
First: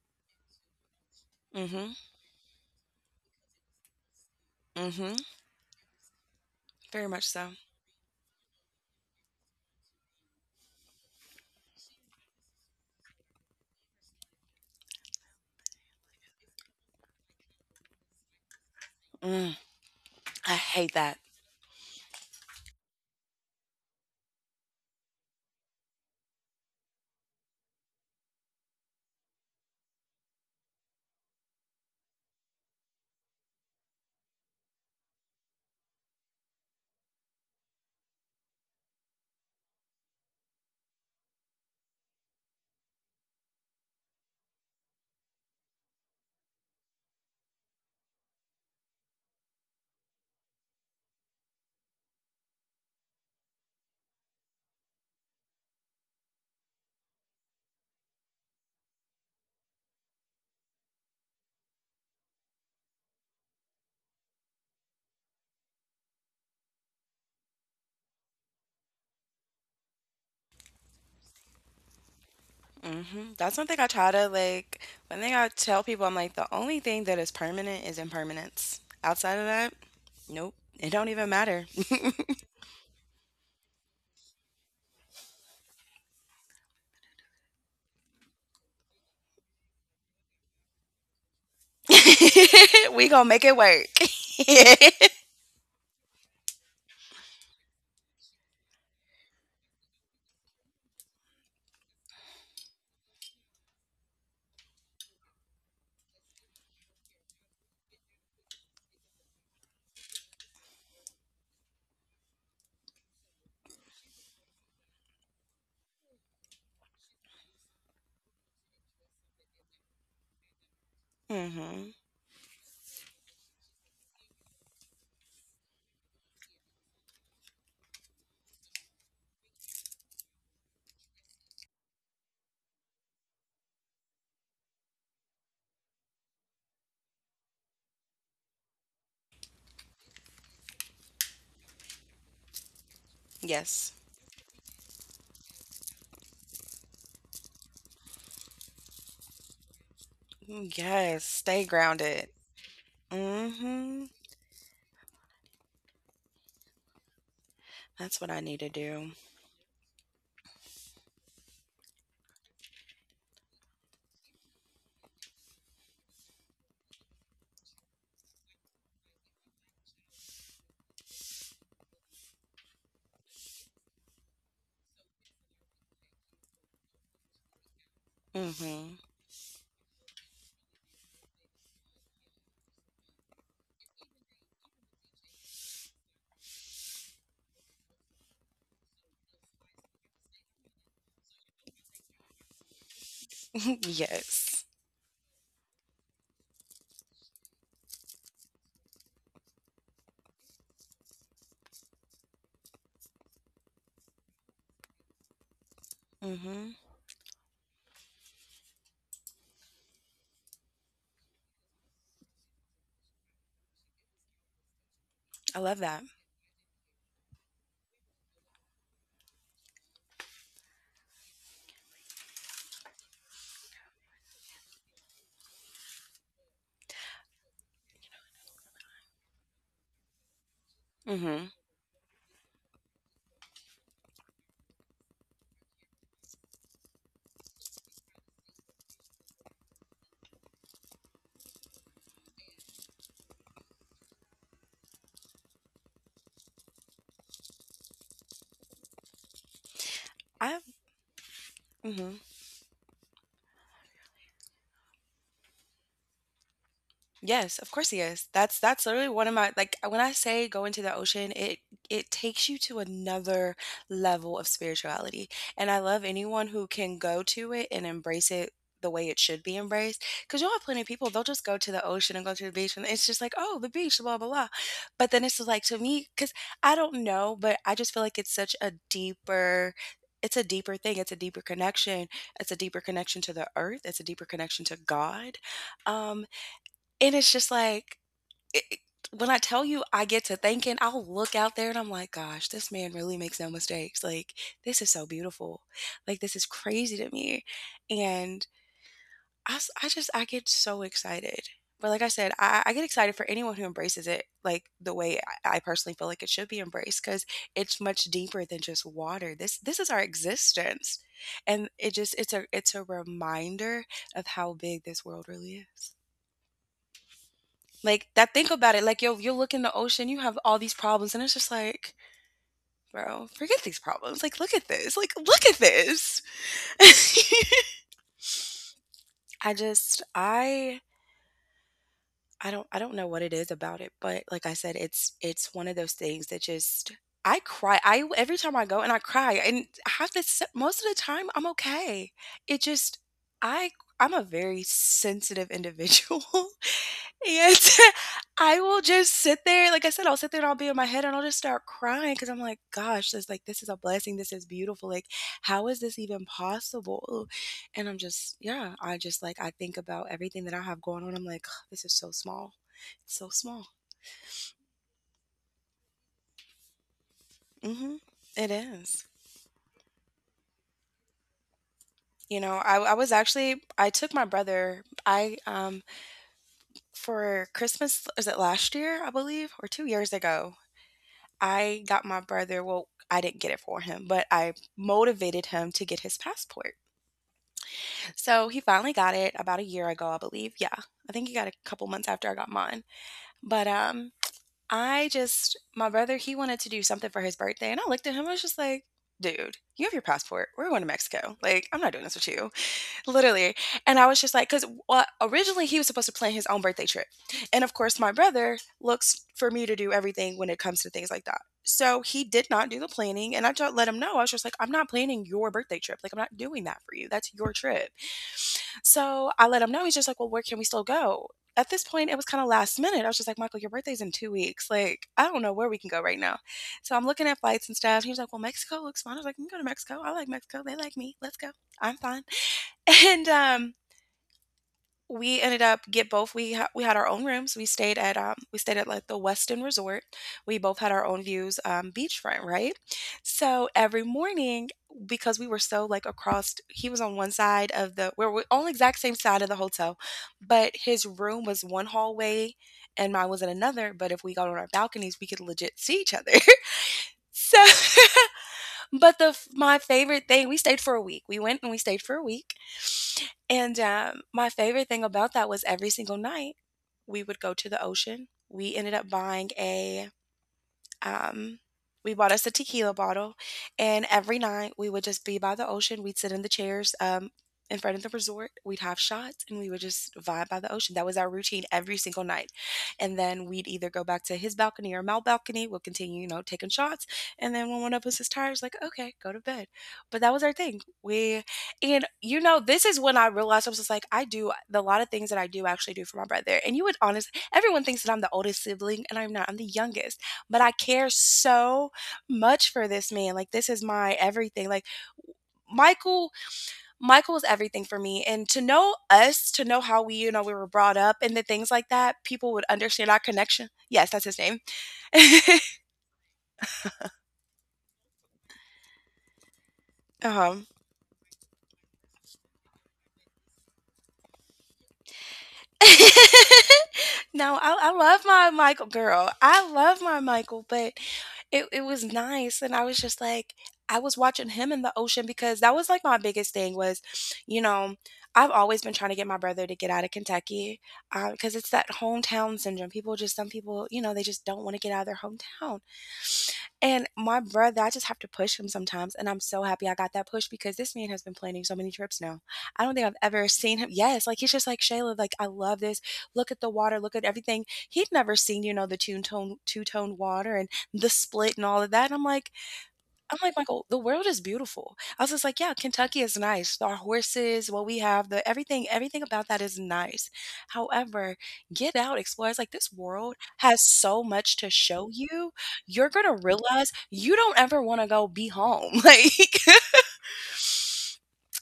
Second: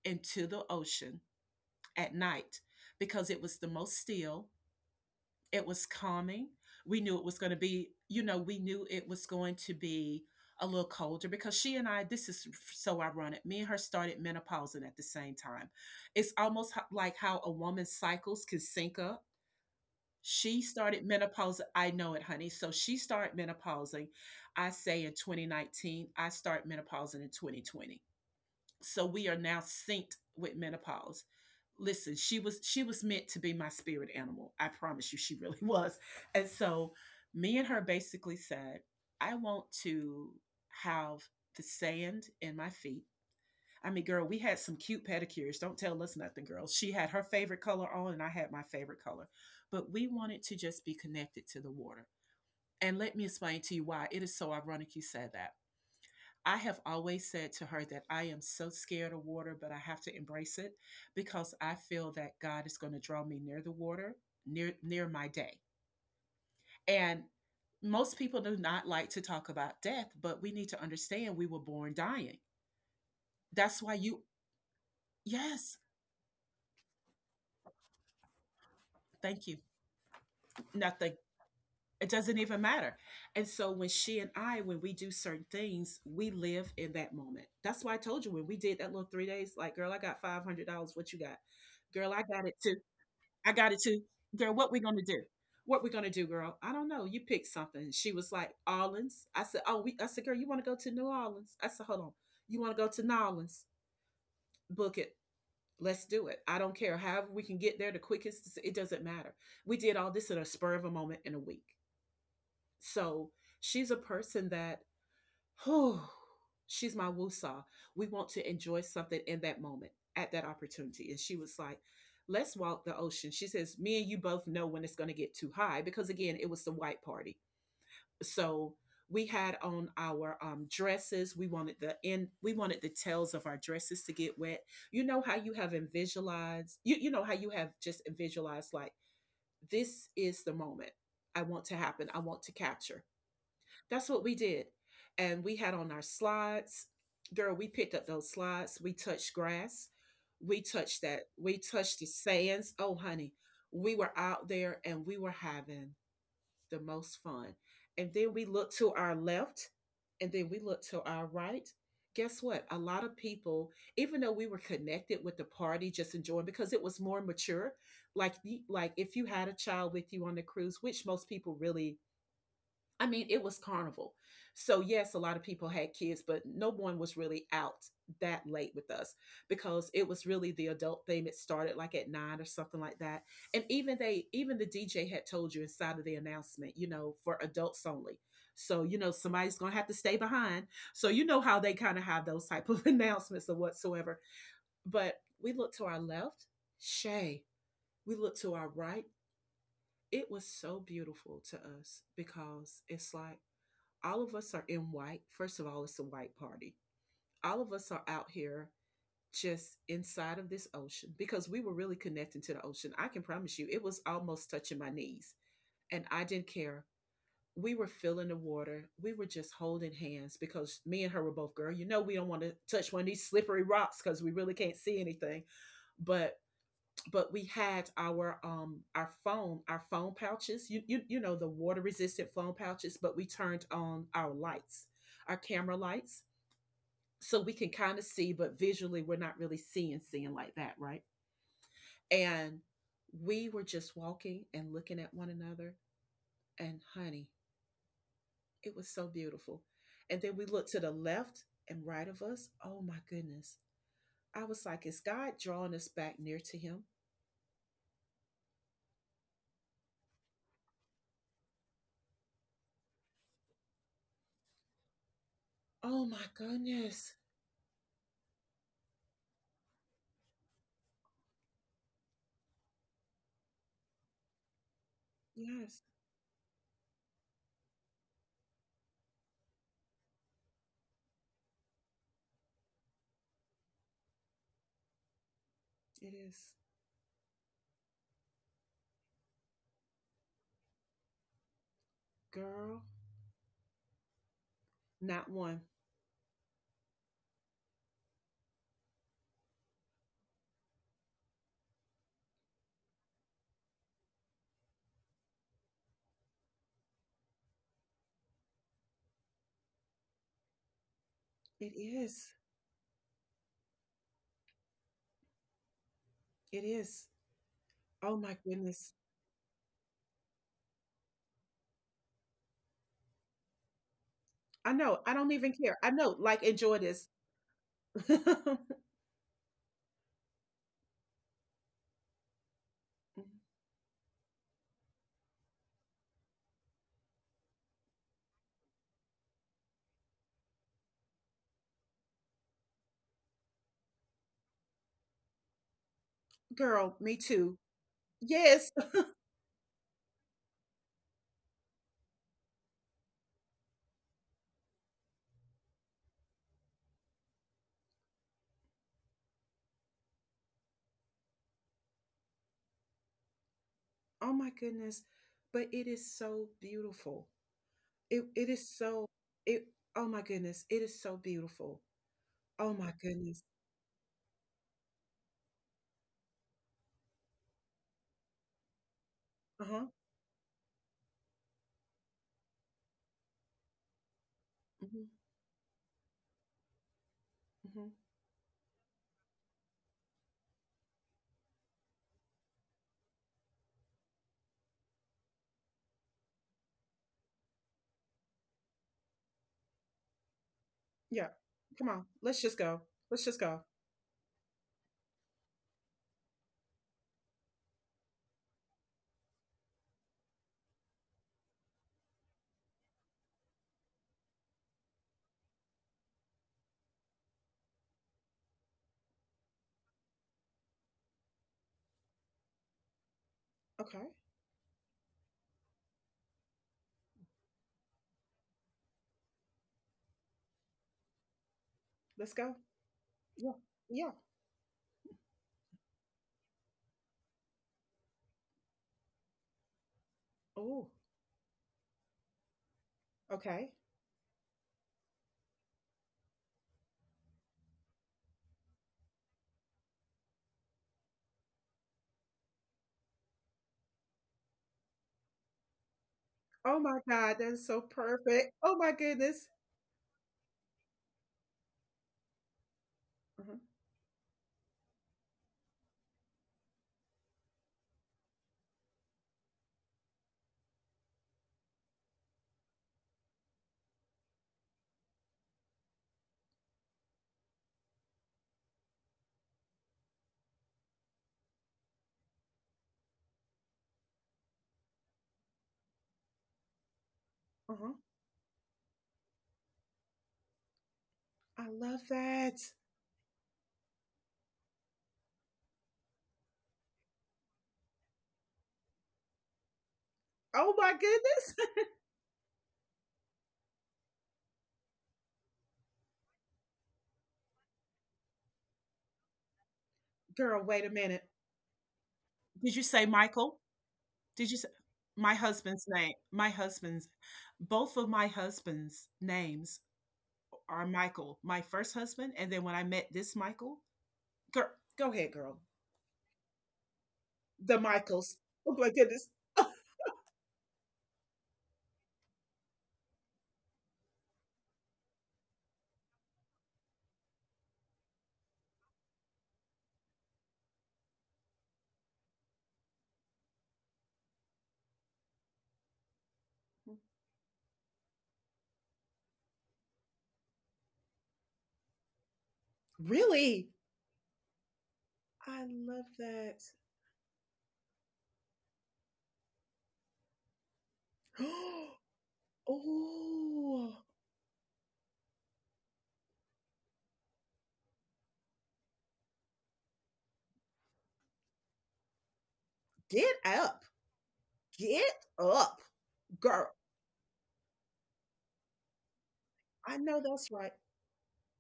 S1: into the ocean
S2: hmm.
S1: at night because it was the most still,
S2: Mm hmm.
S1: it was calming. We
S2: Very
S1: knew it
S2: much
S1: was
S2: so.
S1: gonna be, you know, we knew it was going to be a little colder because she and I this is so ironic. Me and her started menopausing at the same time. It's almost ho like how a woman's cycles can sync up.
S2: Mm, I
S1: She
S2: hate
S1: started
S2: that.
S1: menopause, I know it, honey. So she started menopausing, I say in twenty nineteen, I start menopausing in twenty twenty. So we are now synced with menopause. Listen, she was she was meant to be my spirit animal. I promise you, she really was. And so me and her basically said, I want to have the sand in my feet. I mean, girl, we had some cute pedicures. Don't tell us nothing, girl. She had her favorite color on, and I had my favorite color. But we wanted to just be connected to the water. And let me explain to you why it is so ironic you said that. I have always said to her that I am so scared of water, but I have to embrace it because I feel that God is going to draw me near the water, near near my day. And most people do not like to talk about death, but we need to understand we were born dying.
S2: Mhm. That's something
S1: That's
S2: I
S1: why
S2: try
S1: you.
S2: to, like, one thing I
S1: Yes,
S2: tell people, I'm like, the only thing that is permanent is impermanence. Outside of
S1: thank you.
S2: that, nope. It don't
S1: Nothing.
S2: even matter.
S1: It doesn't even matter. And so when she and I, when we do certain things, we live in that moment. That's why I told you when we did that little three days, like, girl, I got five hundred dollars. What you got? Girl, I got it too.
S2: We gonna make
S1: I
S2: it
S1: got it
S2: work.
S1: too. Girl, what we gonna do? What we gonna do, girl? I don't know. You pick something. She was like, Orleans. I said, Oh, we I said, girl, you wanna go to New Orleans? I said, hold on. You wanna go to New Orleans? Book it. Let's do it. I don't care. However, we can get there the quickest, it doesn't matter. We did all this in a spur of a moment in a week. So she's a person that, whew, she's my woosah. We want to enjoy something in that moment, at that opportunity. And she was like,
S2: Mhm.
S1: let's walk the ocean. She says, me and you both know when it's going to get too high because, again, it was the white party. So we had on our um, dresses. We wanted the end. We wanted the tails of our dresses to get wet. You know how you have in visualized. You you know how you have just visualized, like, this is the moment I want to happen. I want to capture.
S2: Yes.
S1: That's what we did. And we had on our slides. Girl, we picked up those slides. We touched grass. We touched
S2: Yes.
S1: that. We
S2: Stay
S1: touched the
S2: grounded.
S1: sands. Oh, honey, we
S2: Mhm.
S1: were out there and we were having the most fun. And
S2: That's what
S1: then
S2: I
S1: we
S2: need to
S1: looked to
S2: do.
S1: our left and then we looked to our right. Guess what? A lot of people, even though we were connected with the party, just enjoying because it was more mature. Like, the- like if you had a child with you on the cruise, which most people really, I mean, it was carnival. So, yes, a lot of people had kids, but no one was really out that late with
S2: Mhm.
S1: us because it was really the adult thing. It started like at nine or something like that. And even they, even the D J had told you inside of the announcement, you know, for adults only. So, you know, somebody's going to have to stay behind. So, you know how they kind of have those type of announcements or whatsoever.
S2: Yes.
S1: But we looked to our left, Shay. We looked to our right. It was so beautiful to us because it's like, all of us are in white. First of all, it's a white
S2: Mhm.
S1: party. All of us are out here just inside of this ocean because we were really connecting to the ocean. I can promise you, it was almost touching my knees,
S2: I love that.
S1: and I didn't care. We were filling the water. We were just holding hands because me and her were both, girl, you know, we don't want to touch one of these slippery rocks because we really can't see anything. But but we had our um our phone our phone pouches, you you, you know the
S2: Mhm.
S1: water resistant phone pouches, but we turned on our lights, our camera lights so we can kind of see. But visually we're not really seeing seeing like that, right? And we were just walking and looking at one another, and honey, it was so beautiful. And then we
S2: I.
S1: looked to the left and right
S2: Mhm.
S1: of us. Oh my goodness, I was like, is God drawing us back near to him?
S2: Yes, of course he is. That's that's literally one of my, like, when I say go into the ocean, it it takes you to another level of spirituality. And I love
S1: Oh my
S2: anyone who can
S1: goodness.
S2: go to it and embrace it the way it should be embraced. Because you'll have plenty of people, they'll just go to the ocean and go to the beach and it's just like, oh, the beach, blah, blah, blah. But then it's just like, to
S1: Yes.
S2: me, because I don't know, but I just feel like it's such a deeper it's a deeper thing. It's a deeper connection. It's a deeper connection to the earth. It's a deeper connection to God.
S1: It
S2: Um,
S1: is.
S2: and it's just like, it it, when I tell you, I get to thinking, I'll look out there and I'm like, "Gosh, this
S1: Girl,
S2: man really makes no mistakes, like, this is so
S1: not
S2: beautiful.
S1: one.
S2: Like, this is crazy to me." And I s I just I get so excited. But like I said, I I get excited for anyone who embraces it, like, the way I I personally feel like it should be embraced, because it's much deeper than just water. This this is our existence, and
S1: It
S2: it just it's
S1: is.
S2: a it's a reminder of how big this world really is.
S1: It is.
S2: Like,
S1: Oh
S2: that
S1: my
S2: think about it,
S1: goodness.
S2: like, yo, you'll look in the ocean, you have all these problems, and it's just like, bro, forget these problems. Like, look at
S1: I
S2: this.
S1: know.
S2: Like,
S1: I don't
S2: look
S1: even
S2: at
S1: care. I know.
S2: this.
S1: Like, enjoy this.
S2: I just I I don't I don't know what it is about it, but like I said, it's it's one of those things that just, I cry. I every time I go and I cry, and half this most of the time I'm okay. It just I I'm a very sensitive individual.
S1: Girl, me
S2: And
S1: too.
S2: I
S1: Yes.
S2: will just sit there. Like I said, I'll sit there and I'll be in my head and I'll just start crying, because I'm like, gosh, this, like, this is a blessing. This is beautiful. Like, how is this even possible? And I'm just, yeah, I just like, I think about everything that I have going on. I'm like, this is so small. It's so small.
S1: Oh my goodness. But it is so beautiful.
S2: Mm-hmm.
S1: It
S2: It
S1: it is
S2: is.
S1: so it oh my goodness. It is so beautiful.
S2: You know, I,
S1: Oh
S2: I
S1: my
S2: was
S1: goodness.
S2: actually, I took my brother, I um, for Christmas, was it last year I believe, or two
S1: Uh-huh.
S2: years ago, I got my brother, well, I didn't get it for him, but I
S1: Hmm.
S2: motivated him to get his passport.
S1: Hmm.
S2: So he finally got it about a year ago, I believe. Yeah. I think he got it a couple months after I got mine. But um I just my brother, he wanted to do something for his birthday, and I looked at him, I was just like, dude, you have your passport. We're going to
S1: Yeah.
S2: Mexico. Like, I'm not
S1: Come
S2: doing
S1: on.
S2: this with
S1: Let's
S2: you.
S1: just go. Let's just
S2: Literally.
S1: go.
S2: And I was just like, because, well, originally he was supposed to plan his own birthday trip. And of course, my brother looks for me to do everything when it comes to things like that. So he did not do the planning. And I just let him know. I was just like, I'm not planning your birthday trip. Like, I'm not doing that for you. That's your trip. So I let him know. He's just like, well, where can we still go? At this point, it was kind of last minute. I was just like, Michael, your birthday's in
S1: Okay.
S2: two weeks. Like, I don't know where we can go right now. So I'm looking at flights and stuff. He was like, well, Mexico looks fun. I was like, we can go to Mexico. I like Mexico. They like me. Let's go. I'm fine,
S1: Let's go.
S2: and
S1: Yeah.
S2: um
S1: Yeah.
S2: we ended up get both we ha- we had our own rooms. We stayed at um we stayed at like the Westin resort. We both
S1: Oh.
S2: had our own views, um beachfront, right? So
S1: Okay.
S2: every morning, because we were so like across, he was on one side of the we we're on the exact same side of the hotel, but his room was one hallway and mine was in another. But if we got on our balconies, we could legit see each other.
S1: Oh my God, that
S2: So
S1: is so perfect. Oh my
S2: but the f-
S1: goodness.
S2: my favorite thing, we stayed for a week. We went and we stayed for a week
S1: Mhm,
S2: And, um, my favorite thing about that was every single night, we would go to the ocean. We ended up buying a um, we bought us a tequila bottle, and every night we would just be by the ocean. We'd sit in the chairs, um, in front of the resort. We'd have shots, and we would just vibe by the ocean. That was our routine every single night. And then we'd either go back to his balcony or my balcony. We'll continue, you know, taking shots. And then when
S1: mhm.
S2: one of us is tired, it's like, okay, go to bed. But that was our thing. We,
S1: I
S2: and
S1: love
S2: you know,
S1: that.
S2: this is when I realized. I was just like, I do the lot of things that I do actually do for my brother. And you would honestly, everyone thinks that I'm the oldest sibling, and I'm not. I'm the youngest, but I
S1: Oh my
S2: care
S1: goodness.
S2: so much for this man. Like, this is my everything. Like Michael, Michael is everything for me. And to know us, to know how we, you know, we
S1: Girl,
S2: were
S1: wait a
S2: brought up
S1: minute.
S2: and the things like that, people would
S1: Did you say
S2: understand our
S1: Michael?
S2: connection. Yes, that's his
S1: Did you
S2: name.
S1: say my husband's name? My husband's, both of my husband's names
S2: um
S1: are Michael. My first husband, and then when I met this Michael, girl, go ahead, girl.
S2: No, I,
S1: The
S2: I love
S1: Michaels.
S2: my
S1: Oh
S2: Michael,
S1: my goodness.
S2: girl. I love my Michael. But it, it was nice. And I was just like, I was watching him in the ocean, because that was like my biggest thing was, you know, I've always been trying to get my brother to get out of Kentucky because it's that hometown syndrome. People just, some people, you know, they just don't want to get out of their hometown. And my brother, I just have to push him sometimes. And I'm so happy I got that push, because this man has been planning so many trips now. I don't think I've ever
S1: Really?
S2: seen him. Yes, like he's just like, Shayla, like I
S1: I
S2: love this.
S1: love
S2: Look at
S1: that.
S2: the water, look at everything. He'd never seen, you know, the two tone two tone water and the split and all of that. And I'm like, I'm like, Michael,
S1: Oh.
S2: the world is beautiful. I was just like, yeah, Kentucky is nice. Our horses, what we have, the everything, everything about that is nice. However, get out, explore. It's like this world
S1: Get
S2: has
S1: up.
S2: so much to show
S1: Get
S2: you.
S1: up,
S2: You're gonna
S1: girl.
S2: realize you don't ever want to go be home. Like,
S1: I know that's right.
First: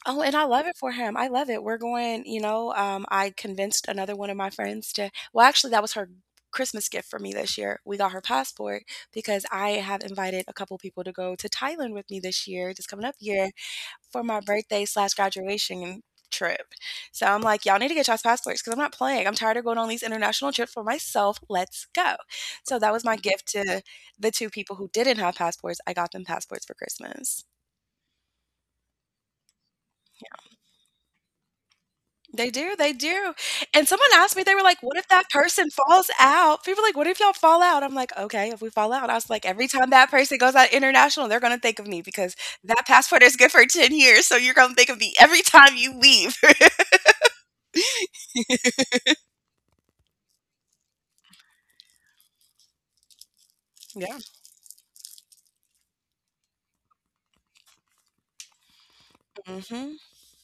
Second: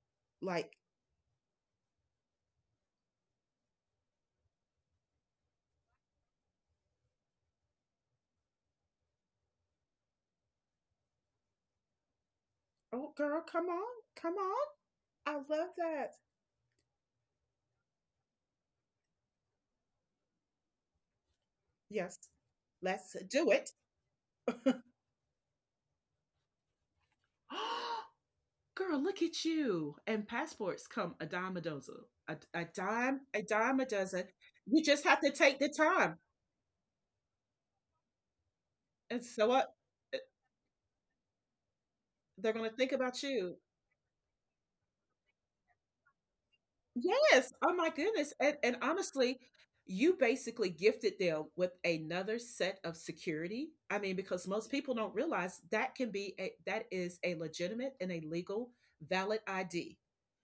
S2: oh, and I love it
S1: Like,
S2: for him. I love it. We're going, you know, um, I convinced another one of my friends to, well, actually, that was her Christmas gift for me this year. We got her passport, because I have invited a couple people to go to Thailand with me this year, this coming
S1: oh,
S2: up
S1: girl,
S2: year,
S1: come on.
S2: for
S1: Come
S2: my
S1: on.
S2: birthday slash
S1: I love
S2: graduation
S1: that.
S2: trip. So I'm like, y'all need to get y'all's passports, because I'm not playing. I'm tired of going on these international trips for myself. Let's go.
S1: Yes.
S2: So that was
S1: Let's
S2: my gift
S1: do it.
S2: to the two people
S1: Girl,
S2: who didn't have passports. I got them passports for Christmas.
S1: look at you. And passports come a dime a dozen. A,
S2: They
S1: a
S2: do, they
S1: dime,
S2: do,
S1: a dime a
S2: and someone
S1: dozen.
S2: asked me, they were like,
S1: You
S2: "What
S1: just
S2: if
S1: have
S2: that
S1: to take
S2: person
S1: the
S2: falls
S1: time.
S2: out?" People are like, "What if y'all fall out?" I'm like, "Okay, if we fall out," I
S1: And
S2: was like,
S1: so
S2: "Every
S1: what?
S2: time that
S1: Uh,
S2: person goes out international, they're gonna think of me, because
S1: They're going to
S2: that
S1: think about
S2: passport is good
S1: you.
S2: for ten years, so you're gonna think of me every time you leave."
S1: Yes. Oh my goodness. And and honestly, you basically gifted them with another set of security. I mean,
S2: Yeah,
S1: because most people don't realize that can be a that is a legitimate and a legal valid
S2: mhm.
S1: I D.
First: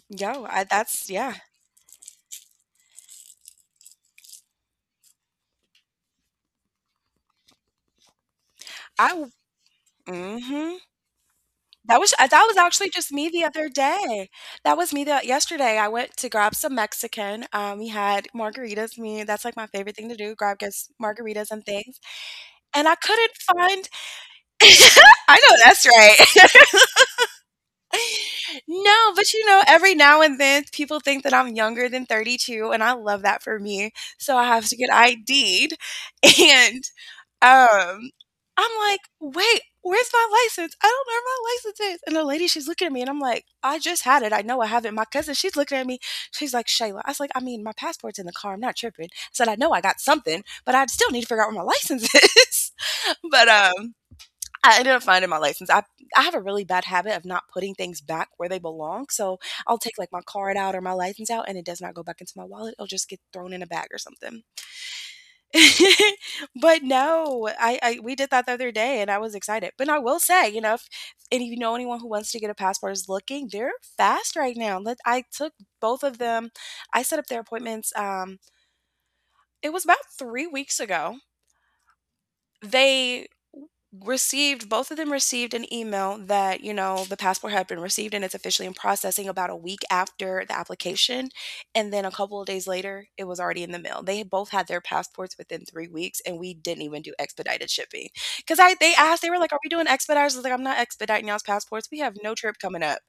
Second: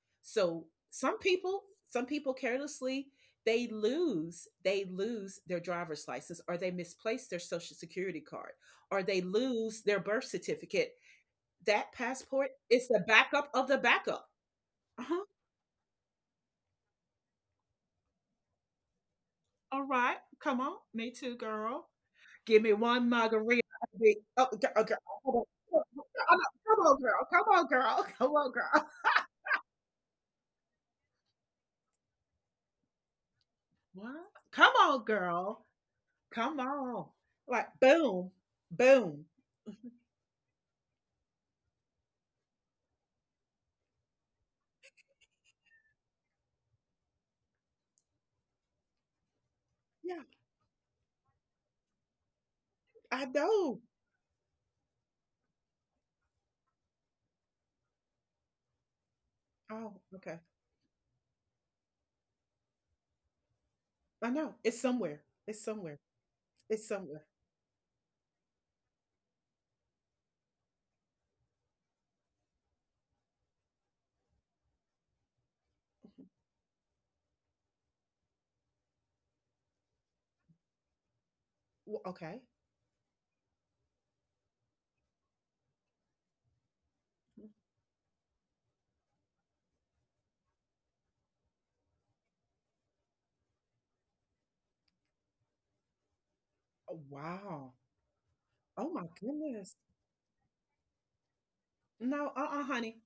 S2: Yo, I
S1: So
S2: that's
S1: some
S2: yeah.
S1: people, some people carelessly, they lose, they lose their driver's license, or they misplace their social security card, or
S2: I
S1: they
S2: w
S1: lose their birth
S2: mhm.
S1: certificate. That
S2: That was uh, that
S1: passport
S2: was
S1: is
S2: actually
S1: the
S2: just me the
S1: backup of
S2: other
S1: the
S2: day.
S1: backup.
S2: That was me the
S1: Uh-huh.
S2: yesterday, I went to grab some Mexican, um, we had margaritas. Me, that's, like, my
S1: All
S2: favorite thing to
S1: right,
S2: do, grab
S1: come on.
S2: gets
S1: Me too,
S2: margaritas and
S1: girl.
S2: things.
S1: Give me
S2: And I
S1: one
S2: couldn't
S1: margarita.
S2: find
S1: Oh, g- oh, girl. Hold
S2: I know
S1: on.
S2: that's
S1: Come on,
S2: right.
S1: come on, girl. Come on, girl. Come on, girl.
S2: No, but you know, every now and then people think that I'm younger than thirty-two, and I love that for me.
S1: What?
S2: So I have
S1: Come
S2: to get
S1: on, girl.
S2: ID'd.
S1: Come
S2: And
S1: on. Like,
S2: um,
S1: boom,
S2: I'm like,
S1: boom.
S2: wait, where's my license? I don't know where my license is. And the lady, she's looking at me, and I'm like, I just had it. I know I have it. My cousin, she's looking at me. She's like, Shayla. I was like, I mean, my passport's in the car. I'm not tripping. I said, I know I got
S1: Yeah,
S2: something, but I still need to figure out where my license is.
S1: I
S2: but
S1: know.
S2: um, I ended up finding my license. I I have a really bad habit of not putting things back where they belong. So I'll
S1: Oh,
S2: take like my
S1: okay.
S2: card out or my license out and it does not go back into my wallet. It'll just get thrown in a bag or
S1: I
S2: something.
S1: know. It's somewhere. It's somewhere.
S2: But
S1: It's somewhere.
S2: no, I, I we did that the other day and I was excited. But I will say, you know, if and of you know anyone who wants to get a passport is looking, they're fast right now. Let I took both of them. I set up their appointments. Um, it was about three weeks ago.
S1: W- okay.
S2: They received, both of them received an email that you know the passport had been received and it's officially in processing about a week after the application. And then a couple of days later, it was already in the mail. They had both had their passports within three weeks, and we didn't
S1: Oh,
S2: even do expedited
S1: wow.
S2: shipping, because I
S1: Oh,
S2: they
S1: my
S2: asked, they were like, are we
S1: goodness.
S2: doing expediters? I was like, I'm not expediting y'all's passports. We have
S1: No,
S2: no
S1: uh
S2: trip
S1: uh
S2: coming up.
S1: honey.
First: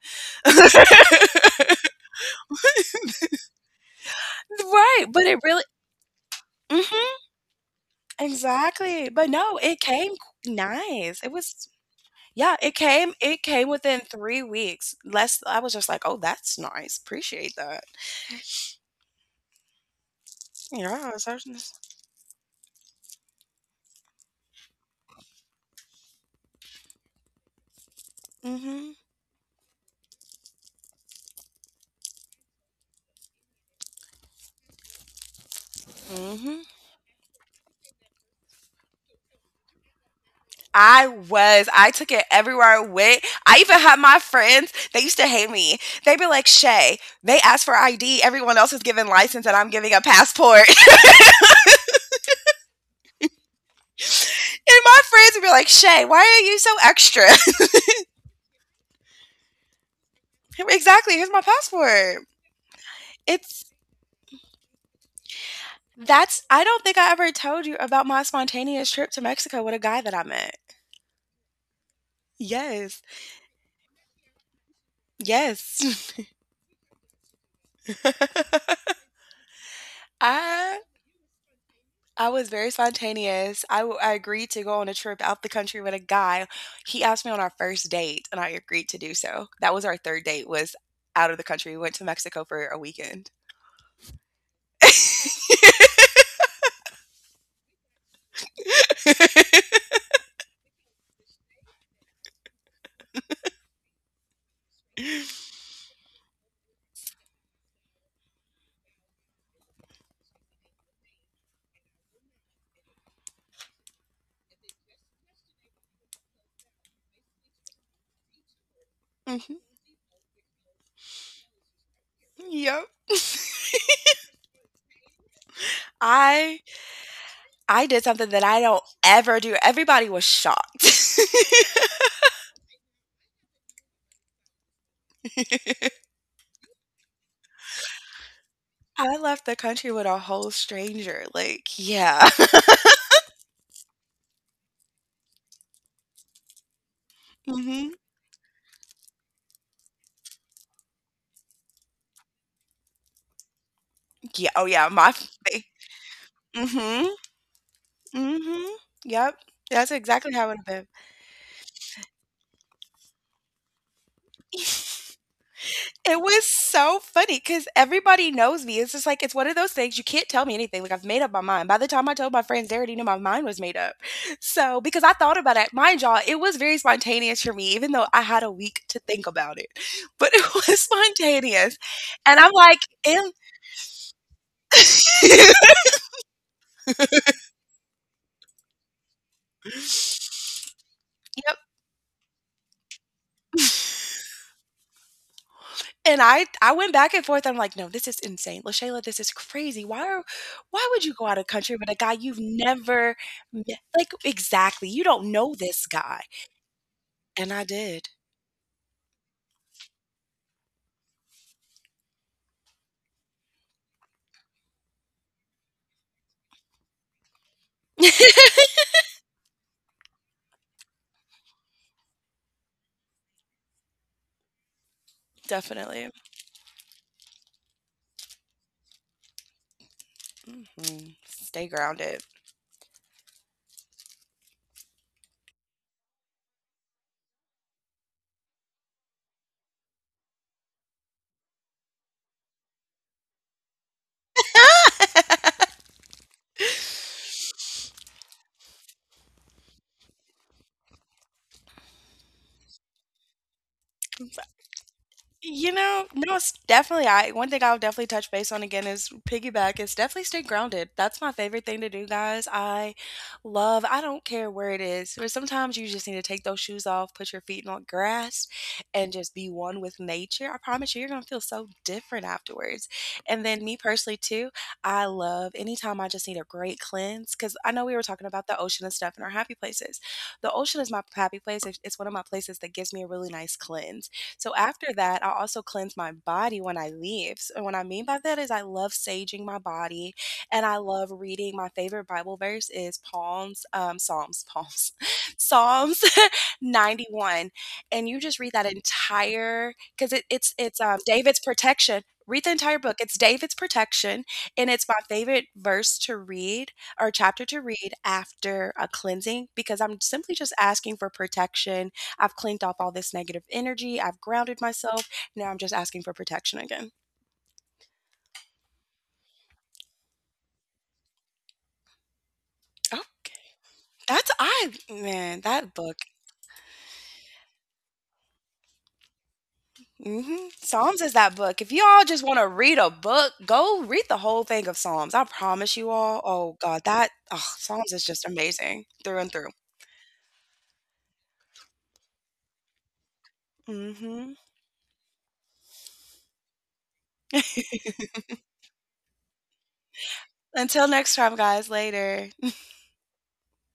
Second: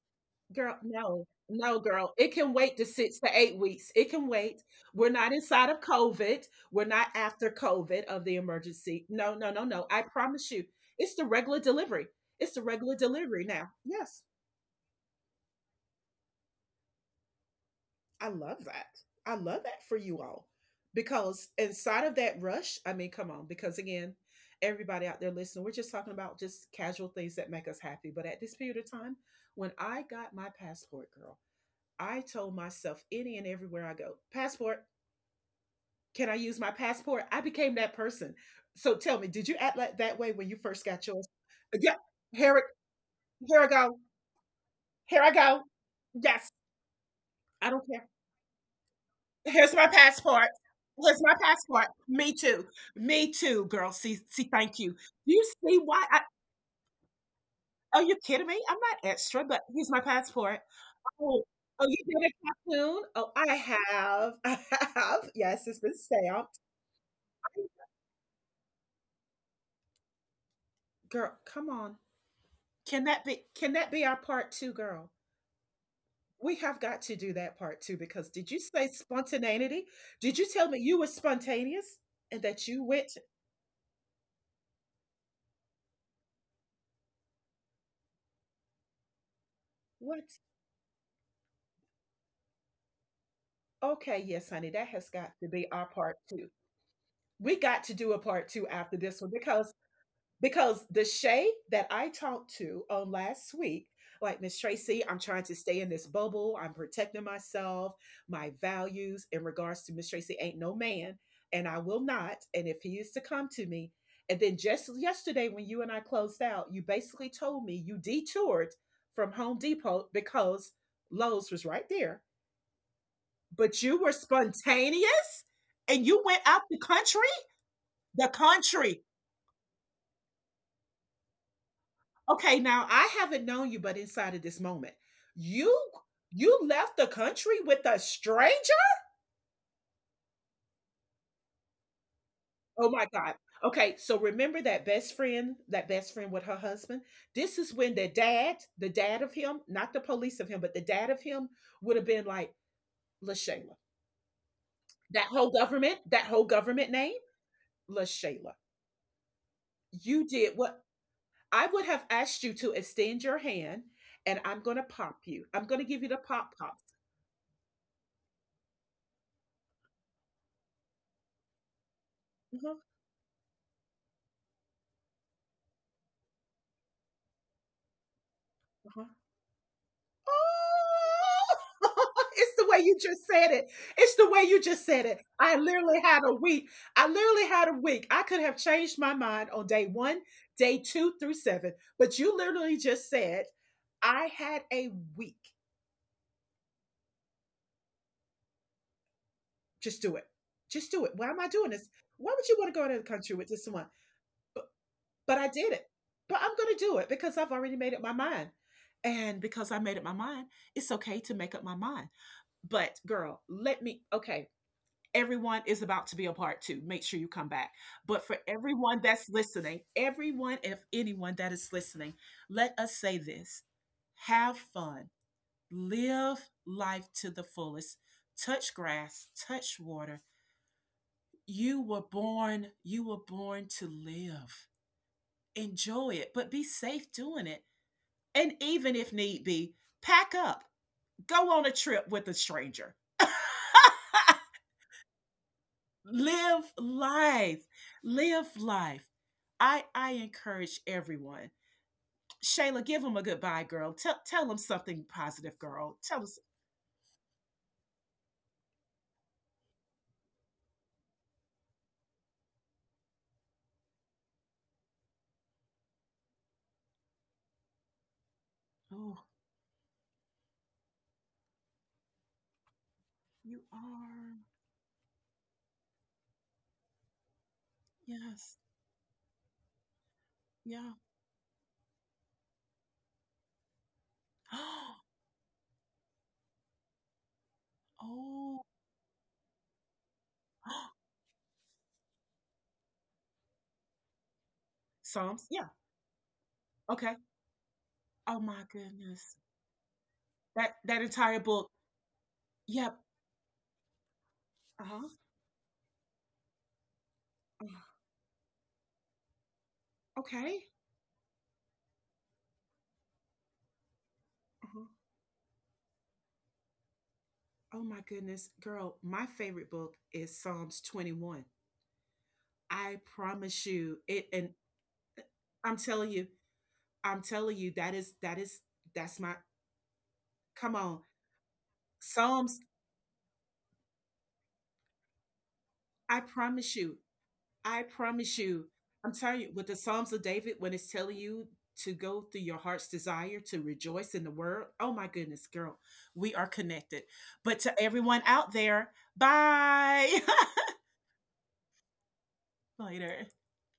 S1: Girl,
S2: Right,
S1: no, no, girl. It can wait to six to eight weeks. It can wait. We're
S2: but
S1: not
S2: it really,
S1: inside of COVID. We're not
S2: hmm,
S1: after COVID of the emergency.
S2: exactly, but
S1: No, no,
S2: no
S1: no,
S2: it
S1: no. I
S2: came
S1: promise
S2: qu-
S1: you, it's
S2: nice.
S1: the
S2: It
S1: regular
S2: was
S1: delivery. It's
S2: Yeah,
S1: the
S2: it
S1: regular
S2: came, it
S1: delivery
S2: came
S1: now.
S2: within
S1: Yes,
S2: three weeks. Less. I was just like, "Oh, that's nice. Appreciate that."
S1: I love that. I love that for you all
S2: Yeah, it's
S1: because
S2: actually
S1: inside of that rush, I mean, come on. Because again, everybody out there listening, we're just talking about just casual things that make us happy. But at
S2: mm.
S1: this period of
S2: Mhm,
S1: time, when I got my passport, girl, I told myself any and everywhere I go, passport, can I use
S2: mhm.
S1: my passport? I became that person. So tell me, did you act like that way when you first got
S2: I
S1: yours?
S2: was,
S1: Uh,
S2: I
S1: Yeah,
S2: took it
S1: here, it-
S2: everywhere I went. I
S1: here I
S2: even
S1: go.
S2: had my friends, they used
S1: Here
S2: to
S1: I
S2: hate
S1: go.
S2: me. They'd be like,
S1: Yes,
S2: "Shay, they asked
S1: I
S2: for
S1: don't care.
S2: I D. Everyone else is giving license and I'm
S1: Here's my
S2: giving a
S1: passport.
S2: passport."
S1: Here's my passport. Me too. Me too, girl. See, see, thank
S2: And
S1: you.
S2: my friends would
S1: You
S2: be like,
S1: see why?
S2: "Shay,
S1: I,
S2: why are you so extra?"
S1: are you kidding me? I'm not extra, but here's my passport.
S2: Exactly, "Here's
S1: Oh,
S2: my
S1: oh, you
S2: passport."
S1: did a cartoon? Oh, I
S2: It's
S1: have. I have. Yes, it's been
S2: That's,
S1: stamped.
S2: I don't think I ever told you about my spontaneous trip to Mexico with a guy that I met.
S1: Girl, come on. Can
S2: Yes.
S1: that be can that be our part two, girl?
S2: Yes.
S1: We have got to do that part two because did you say spontaneity? Did you tell me
S2: I
S1: you were spontaneous
S2: I
S1: and
S2: was
S1: that
S2: very
S1: you went to
S2: spontaneous. I w I agreed to go on a trip out the country with a guy. He asked me on our first date, and I agreed to do so. That was our
S1: what?
S2: third date was out of the country. We went to Mexico for a weekend.
S1: Okay, yes, honey, that has got to be our part two. We got to do a part two after this one because because the Shay that I talked to on last week, like Miss Tracy, I'm trying to stay in this bubble. I'm protecting myself, my values in regards to Miss Tracy ain't no man, and I will not. And if he is to come to me, and then just yesterday when you and I closed out, you basically told me you detoured from Home
S2: Mhm.
S1: Depot because Lowe's was right there,
S2: Yep.
S1: but you were spontaneous and you went out
S2: I
S1: the country,
S2: I did
S1: the
S2: something that I don't
S1: country.
S2: ever do. Everybody was shocked.
S1: Okay, now I haven't known you, but inside of this moment, you you left the country with a stranger?
S2: I left the country with a whole stranger. Like, yeah.
S1: Oh my God. Okay, so remember that best friend, that best friend with her husband? This is
S2: Mhm.
S1: when the dad, the dad of him, not the police of him, but the dad of him would have been like, LaShayla.
S2: Yeah. Oh, yeah. My
S1: That
S2: f.
S1: whole government, that whole government
S2: Mhm.
S1: name, LaShayla.
S2: Mhm. Yep. That's
S1: You
S2: exactly how it
S1: did
S2: would have
S1: what?
S2: been.
S1: I would have asked you to extend your hand and I'm going to pop you. I'm going to give you the
S2: It was
S1: pop pops.
S2: so funny because everybody knows me. It's just like it's one of those things, you can't tell me anything. Like, I've made up my mind. By the time I told my friends,
S1: Uh-huh,
S2: they already knew my mind was made up. So because I thought about it, mind y'all, it was very spontaneous for me, even though I had a week to
S1: uh-huh.
S2: think about it, but it was spontaneous.
S1: Oh,
S2: And
S1: it's
S2: I'm
S1: the way
S2: like,
S1: you just
S2: "Am"
S1: said it. It's the way you just said it. I literally had a week. I literally had a week. I could have changed my mind on day one, day two through
S2: Yep,
S1: seven, but you literally just said, I had a week.
S2: and I I went back and forth, I'm like, "No, this is insane. LaShayla, this is crazy.
S1: Just
S2: Why
S1: do it.
S2: are why
S1: Just do
S2: would
S1: it.
S2: you
S1: Why
S2: go
S1: am
S2: out
S1: I
S2: of
S1: doing
S2: country
S1: this?
S2: with a guy
S1: Why
S2: you've
S1: would you want to go out of the
S2: never
S1: country with this
S2: met?"
S1: one?
S2: Like,
S1: But,
S2: exactly, you don't
S1: but I
S2: know
S1: did
S2: this
S1: it.
S2: guy.
S1: But I'm going to do it because I've
S2: And I
S1: already made up my
S2: did.
S1: mind. And because I made up my mind, it's okay to make up my mind. But girl, let me, okay, everyone is about to be a part two. Make sure you come back. But for everyone that's listening, everyone, if anyone that is listening, let us say this, have fun,
S2: Definitely.
S1: live life to the fullest, touch grass, touch water.
S2: Mhm. Stay
S1: You were
S2: grounded.
S1: born, you were born to live. Enjoy it, but be safe doing it. And even if need be, pack up, go on a trip with a stranger. Live life, live life i i encourage everyone. Shayla, give them a goodbye, girl. Tell tell them something positive,
S2: You
S1: girl.
S2: know,
S1: Tell them.
S2: no, it's definitely I one thing I'll definitely touch base on again is piggyback is definitely stay grounded. That's my favorite thing to do, guys. I Love, I don't care where it is. Or sometimes you just need to take those shoes off, put your feet on grass, and
S1: Oh,
S2: just be one with nature. I promise you, you're gonna feel so different afterwards. And
S1: you
S2: then me personally
S1: are
S2: too, I love anytime I just need a great cleanse, because I know we were talking about
S1: yes.
S2: the ocean and stuff and our happy places. The ocean is
S1: Yeah.
S2: my happy place. It's it's one of my places that gives me a really nice cleanse. So after that, I also cleanse my body when I leave. So what I mean by that is, I
S1: Oh,
S2: love saging my body and I love reading. My favorite Bible verse is Palms, um, Psalms, Palms,
S1: psalms yeah
S2: Psalms
S1: okay
S2: ninety-one. And you
S1: oh
S2: just read
S1: my
S2: that
S1: goodness,
S2: entire, because it, it's
S1: that
S2: it's um,
S1: that entire
S2: David's
S1: book.
S2: protection. Read the entire
S1: Yep.
S2: book. It's David's protection, and it's my
S1: Uh-huh.
S2: favorite verse to read or chapter to
S1: Uh,
S2: read after a cleansing, because I'm simply just
S1: okay.
S2: asking for protection. I've cleaned off all this negative energy. I've grounded
S1: Uh-huh.
S2: myself. Now I'm just asking for protection again.
S1: Oh my goodness, girl, my favorite book is Psalms twenty-one. I
S2: Okay.
S1: promise you it.
S2: That's,
S1: And
S2: I
S1: uh,
S2: man, that
S1: I'm
S2: book.
S1: telling you, I'm telling you, that is that is that's my
S2: Hmm,
S1: come on.
S2: Psalms is that book. If you all just want to
S1: Psalms,
S2: read a book, go read the whole thing of Psalms. I promise you
S1: I
S2: all. Oh
S1: promise
S2: God,
S1: you,
S2: that, oh,
S1: I
S2: Psalms is just
S1: promise you.
S2: amazing
S1: I'm
S2: through and
S1: telling
S2: through.
S1: you, with the Psalms of David, when it's telling you to go through your heart's desire to rejoice in the
S2: Hmm.
S1: word, oh my goodness, girl, we are connected. But to everyone out there, bye.
S2: Until next time, guys. Later.
S1: Later.